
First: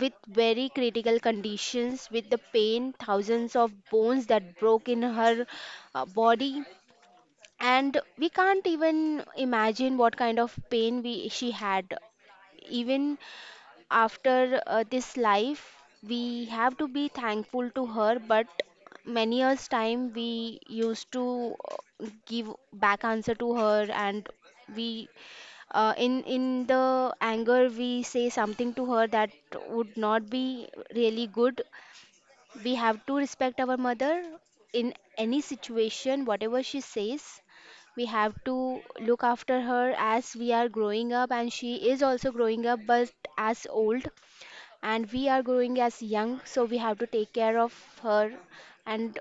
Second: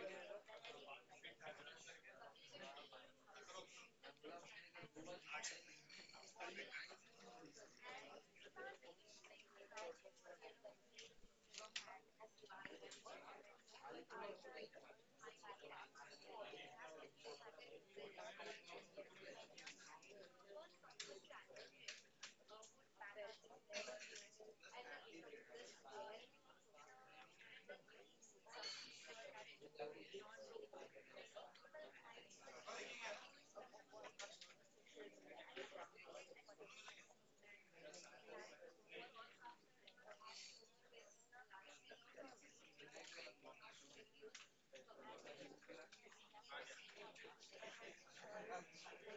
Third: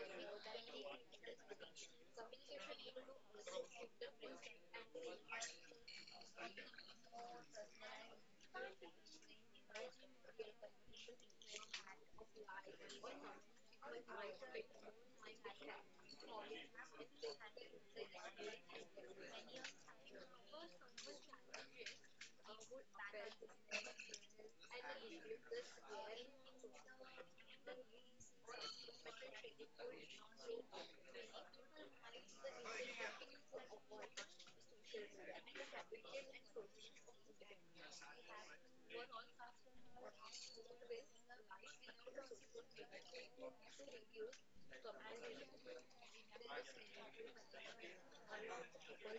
B: with very critical conditions, with the pain, thousands of bones that broke in her body. And we can't even imagine what kind of pain we she had. Even after this life, we have to be thankful to her. But many years time, we used to give back answer to her, and we in the anger we say something to her that would not be really good. We have to respect our mother in any situation, whatever she says. We have to look after her as we are growing up, and she is also growing up but as old, and we are growing as young, so we have to take care of her. And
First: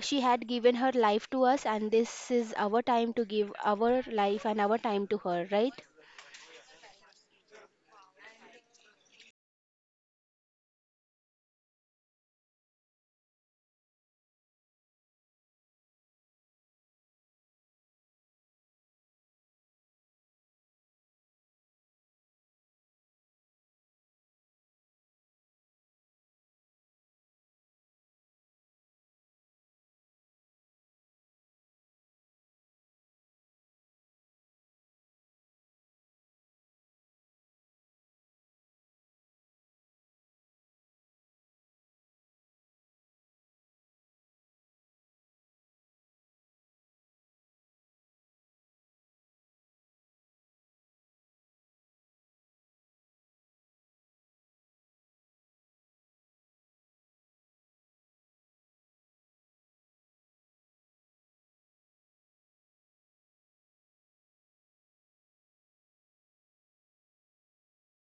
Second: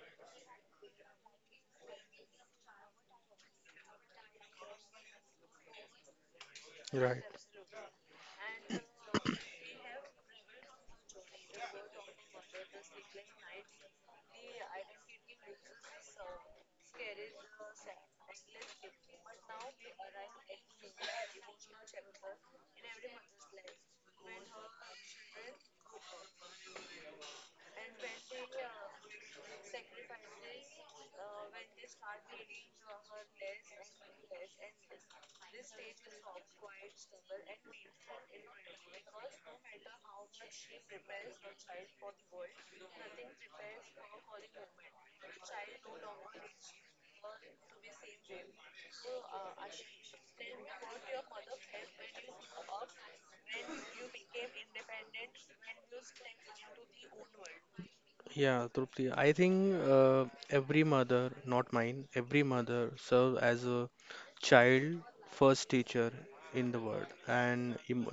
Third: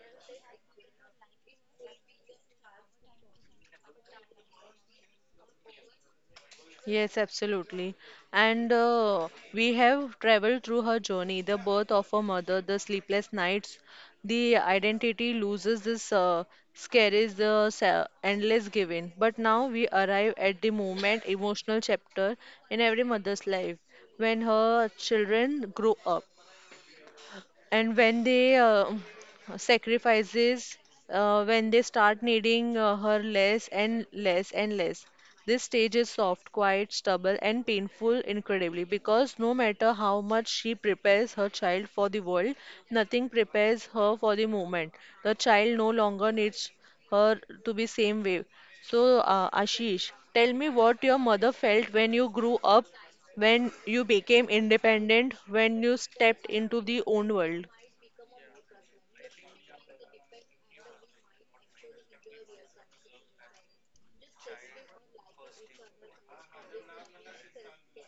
B: she had given her life to us, and this is our time to give our life and our time to her, right?
A: Yes,
C: Right.
A: absolutely. And we have traveled through her journey, the birth of her mother, the sleepless nights, the identity loses, this scares, the endless giving. But now we arrive at the moment, emotional chapter in every mother's life when her children grow up, and when they sacrifices when they start needing her less and less and less. This stage is soft, quiet, stubborn and painful incredibly, because no matter how much she prepares her child for the world, nothing prepares her for the moment the child no longer needs her to be same way. So ashish, tell me what your mother felt when you grew up, when you became independent, when you stepped into the own world.
C: Yeah, Trupti. I think every mother, not mine, every mother serves as a child first teacher in the world, and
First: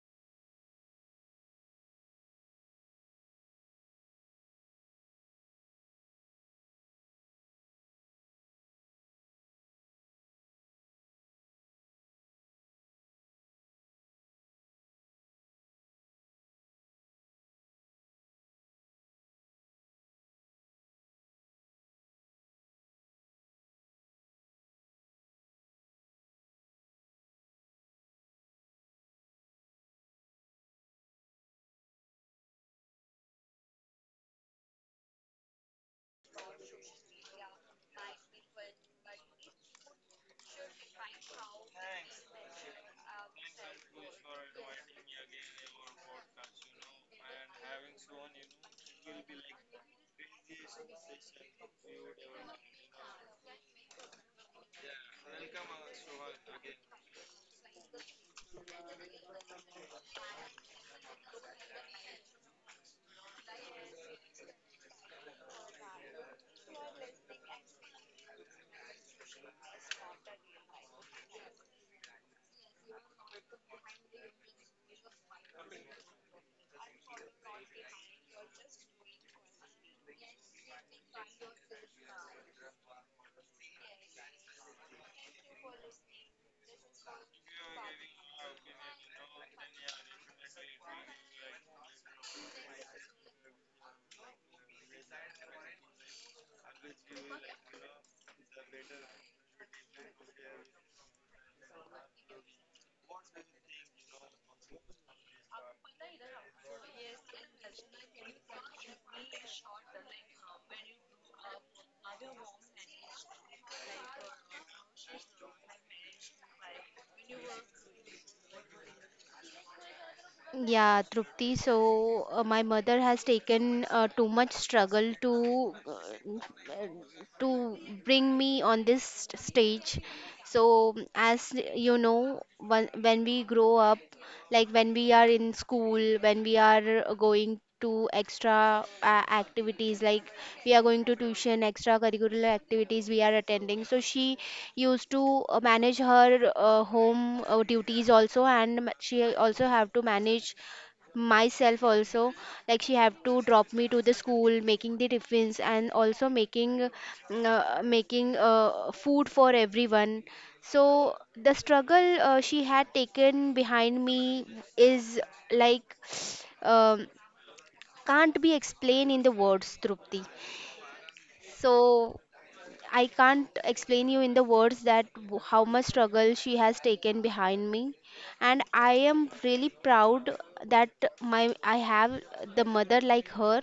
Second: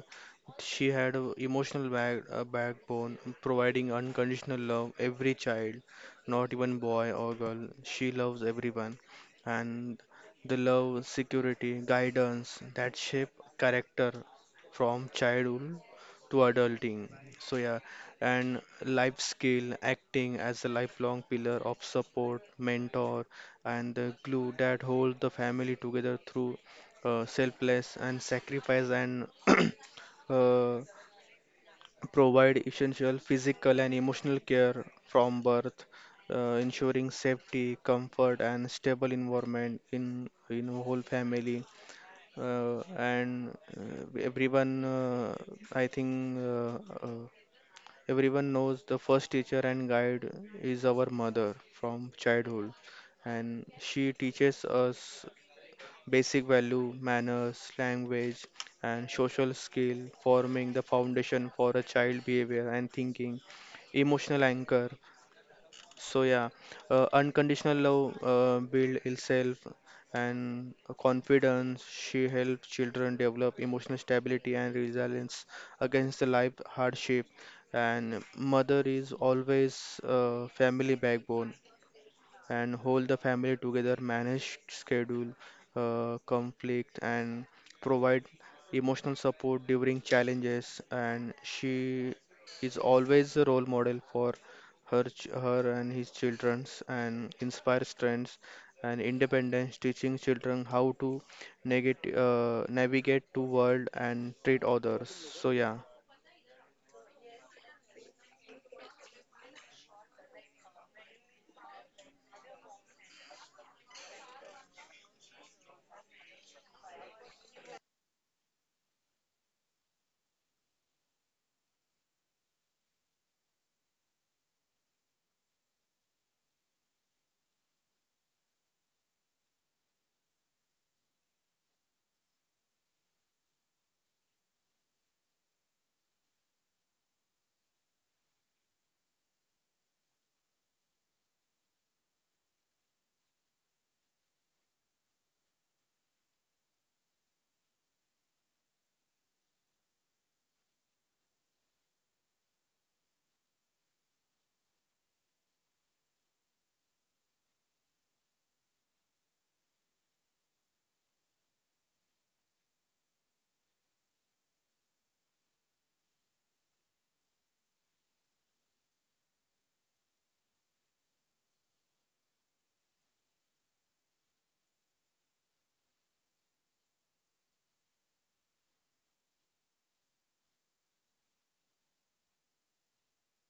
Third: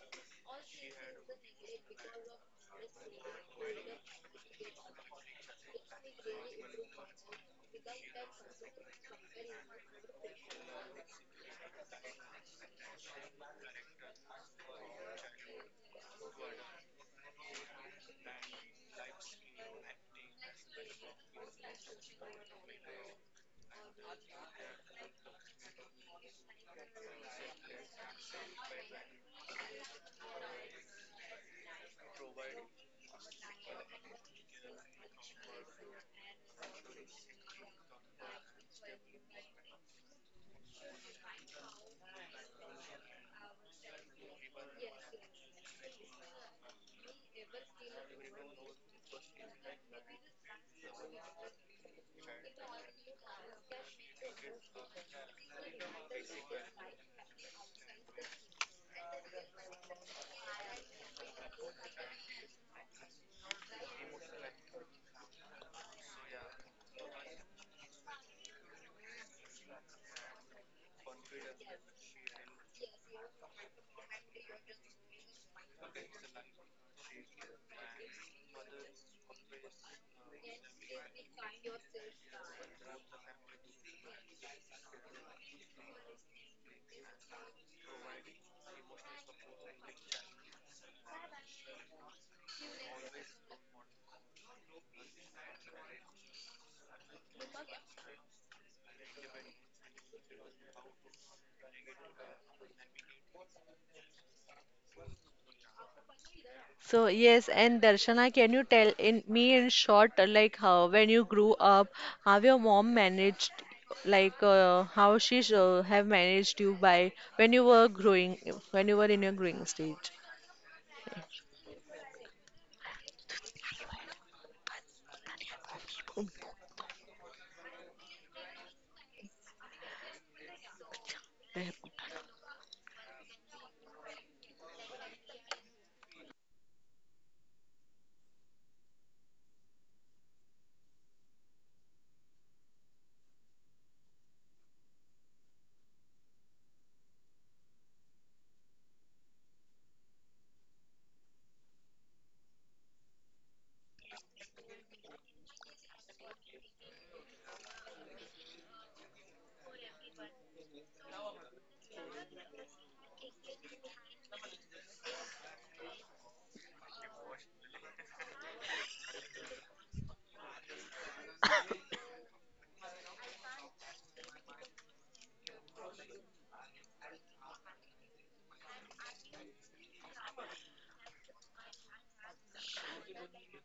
C: she had a emotional backbone, providing unconditional love every child, not even boy or girl. She loves everyone, and the love, security, guidance that shape character from childhood to adulting. So yeah, and life skill acting as a lifelong pillar of support mentor and the glue that hold the family together through selfless and sacrifice and uh, provide essential physical and emotional care from birth, ensuring safety comfort and stable environment in whole family, and everyone I think uh, everyone knows the first teacher and guide is our mother from childhood, and she teaches us basic value, manners, language, and social skill, forming the foundation for a child behavior and thinking, emotional anchor, so yeah, unconditional love build itself and confidence. She helps children develop emotional stability and resilience against the life hardship. And mother is always family backbone and hold the family together, manage schedule, conflict, and provide emotional support during challenges. And she is always a role model for her and his childrens, and inspires strength and independence, teaching children how to navigate to world and treat others. So yeah,
A: So yes, and Darshana, can you tell in me in short, like how when you grew up, how your mom managed, how she have managed you by when you were growing, when you were in your growing stage?
B: Yeah, Trupti. So my mother has taken too much struggle uh, to bring me on this stage. So, as you know, when we grow up, like when we are in school, when we are going to extra activities, like we are going to tuition, extra curricular activities we are attending, so she used to manage her home duties also, and she also have to manage myself also, like she have to drop me to the school, making the tiffins, and also making food for everyone. So the struggle she had taken behind me is like, um, can't be explained in the words, Trupti. So I can't explain you in the words that how much struggle she has taken behind me. And I am really proud that my I have the mother like her.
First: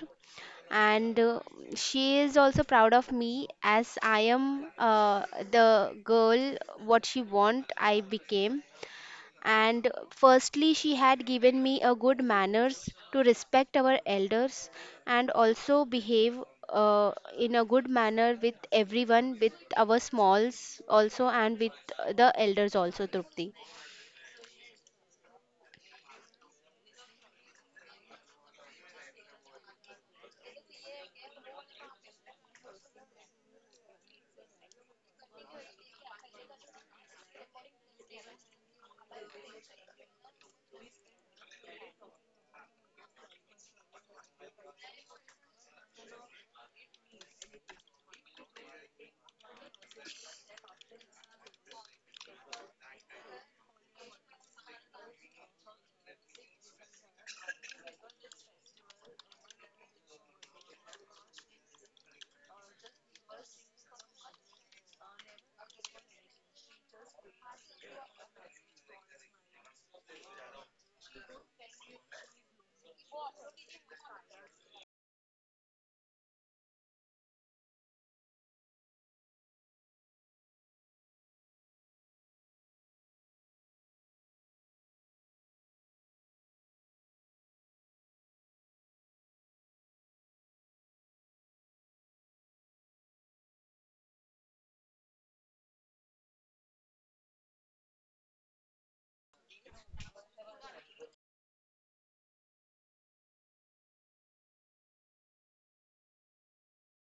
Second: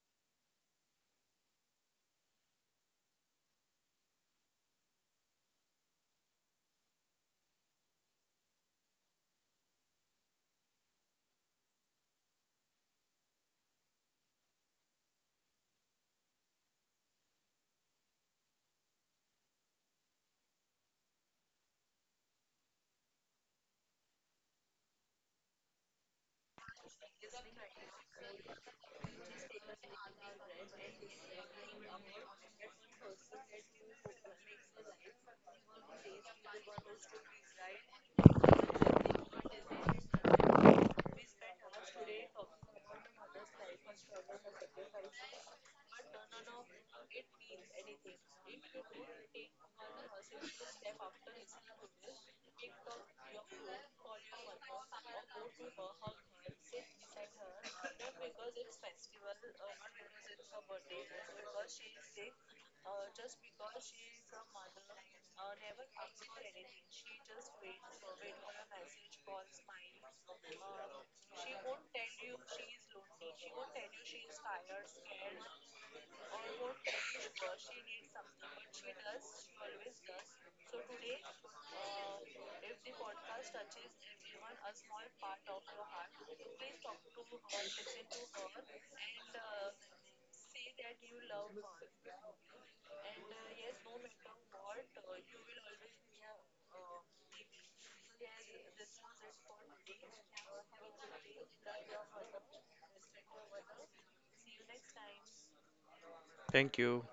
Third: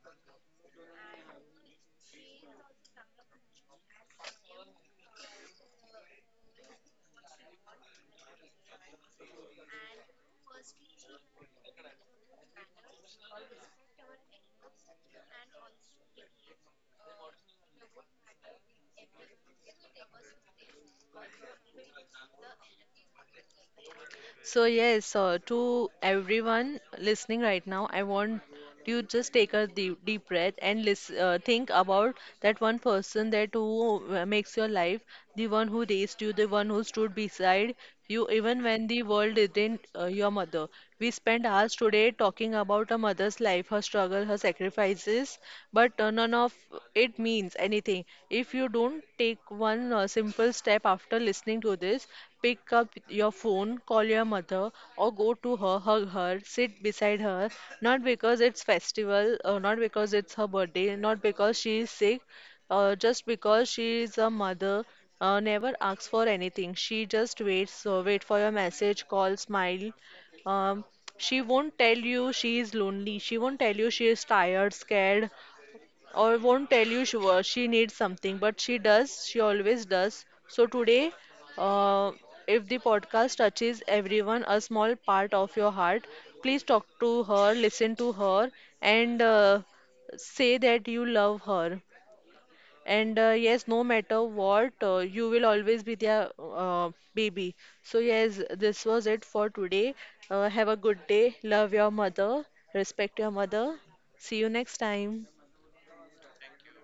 B: And she is also proud of me, as I am the girl what she want I became. And firstly, she had given me a good manners to respect our elders and also behave uh, in a good manner with everyone, with our smalls also, and with the elders also, Trupti.
A: To everyone listening right now, I want you just take a deep, deep breath and listen, think about that one person that who makes your life, the one who raised you, the one who stood beside you, even when the world didn't, your mother. We spent hours today talking about a mother's life, her struggle, her sacrifices, but none of it means anything. If you don't take one simple step after listening to this, pick up your phone, call your mother, or go to her, hug her, sit beside her, not because it's festival, not because it's her birthday, not because she is sick, just because she is a mother. Never asks for anything. She just wait for your message, call, smile. Um, she won't tell you she is lonely. She won't tell you she is tired, scared, or won't tell you she needs something, but she does, she always does. So today, uh, if the podcast touches everyone a small part of your heart, please talk to her, listen to her, and say that you love her. And Yes, no matter what, you will always be their baby. So yes, this was it for today. Uh, have a good day. Love your mother, respect your mother. See you next time.
C: thank you.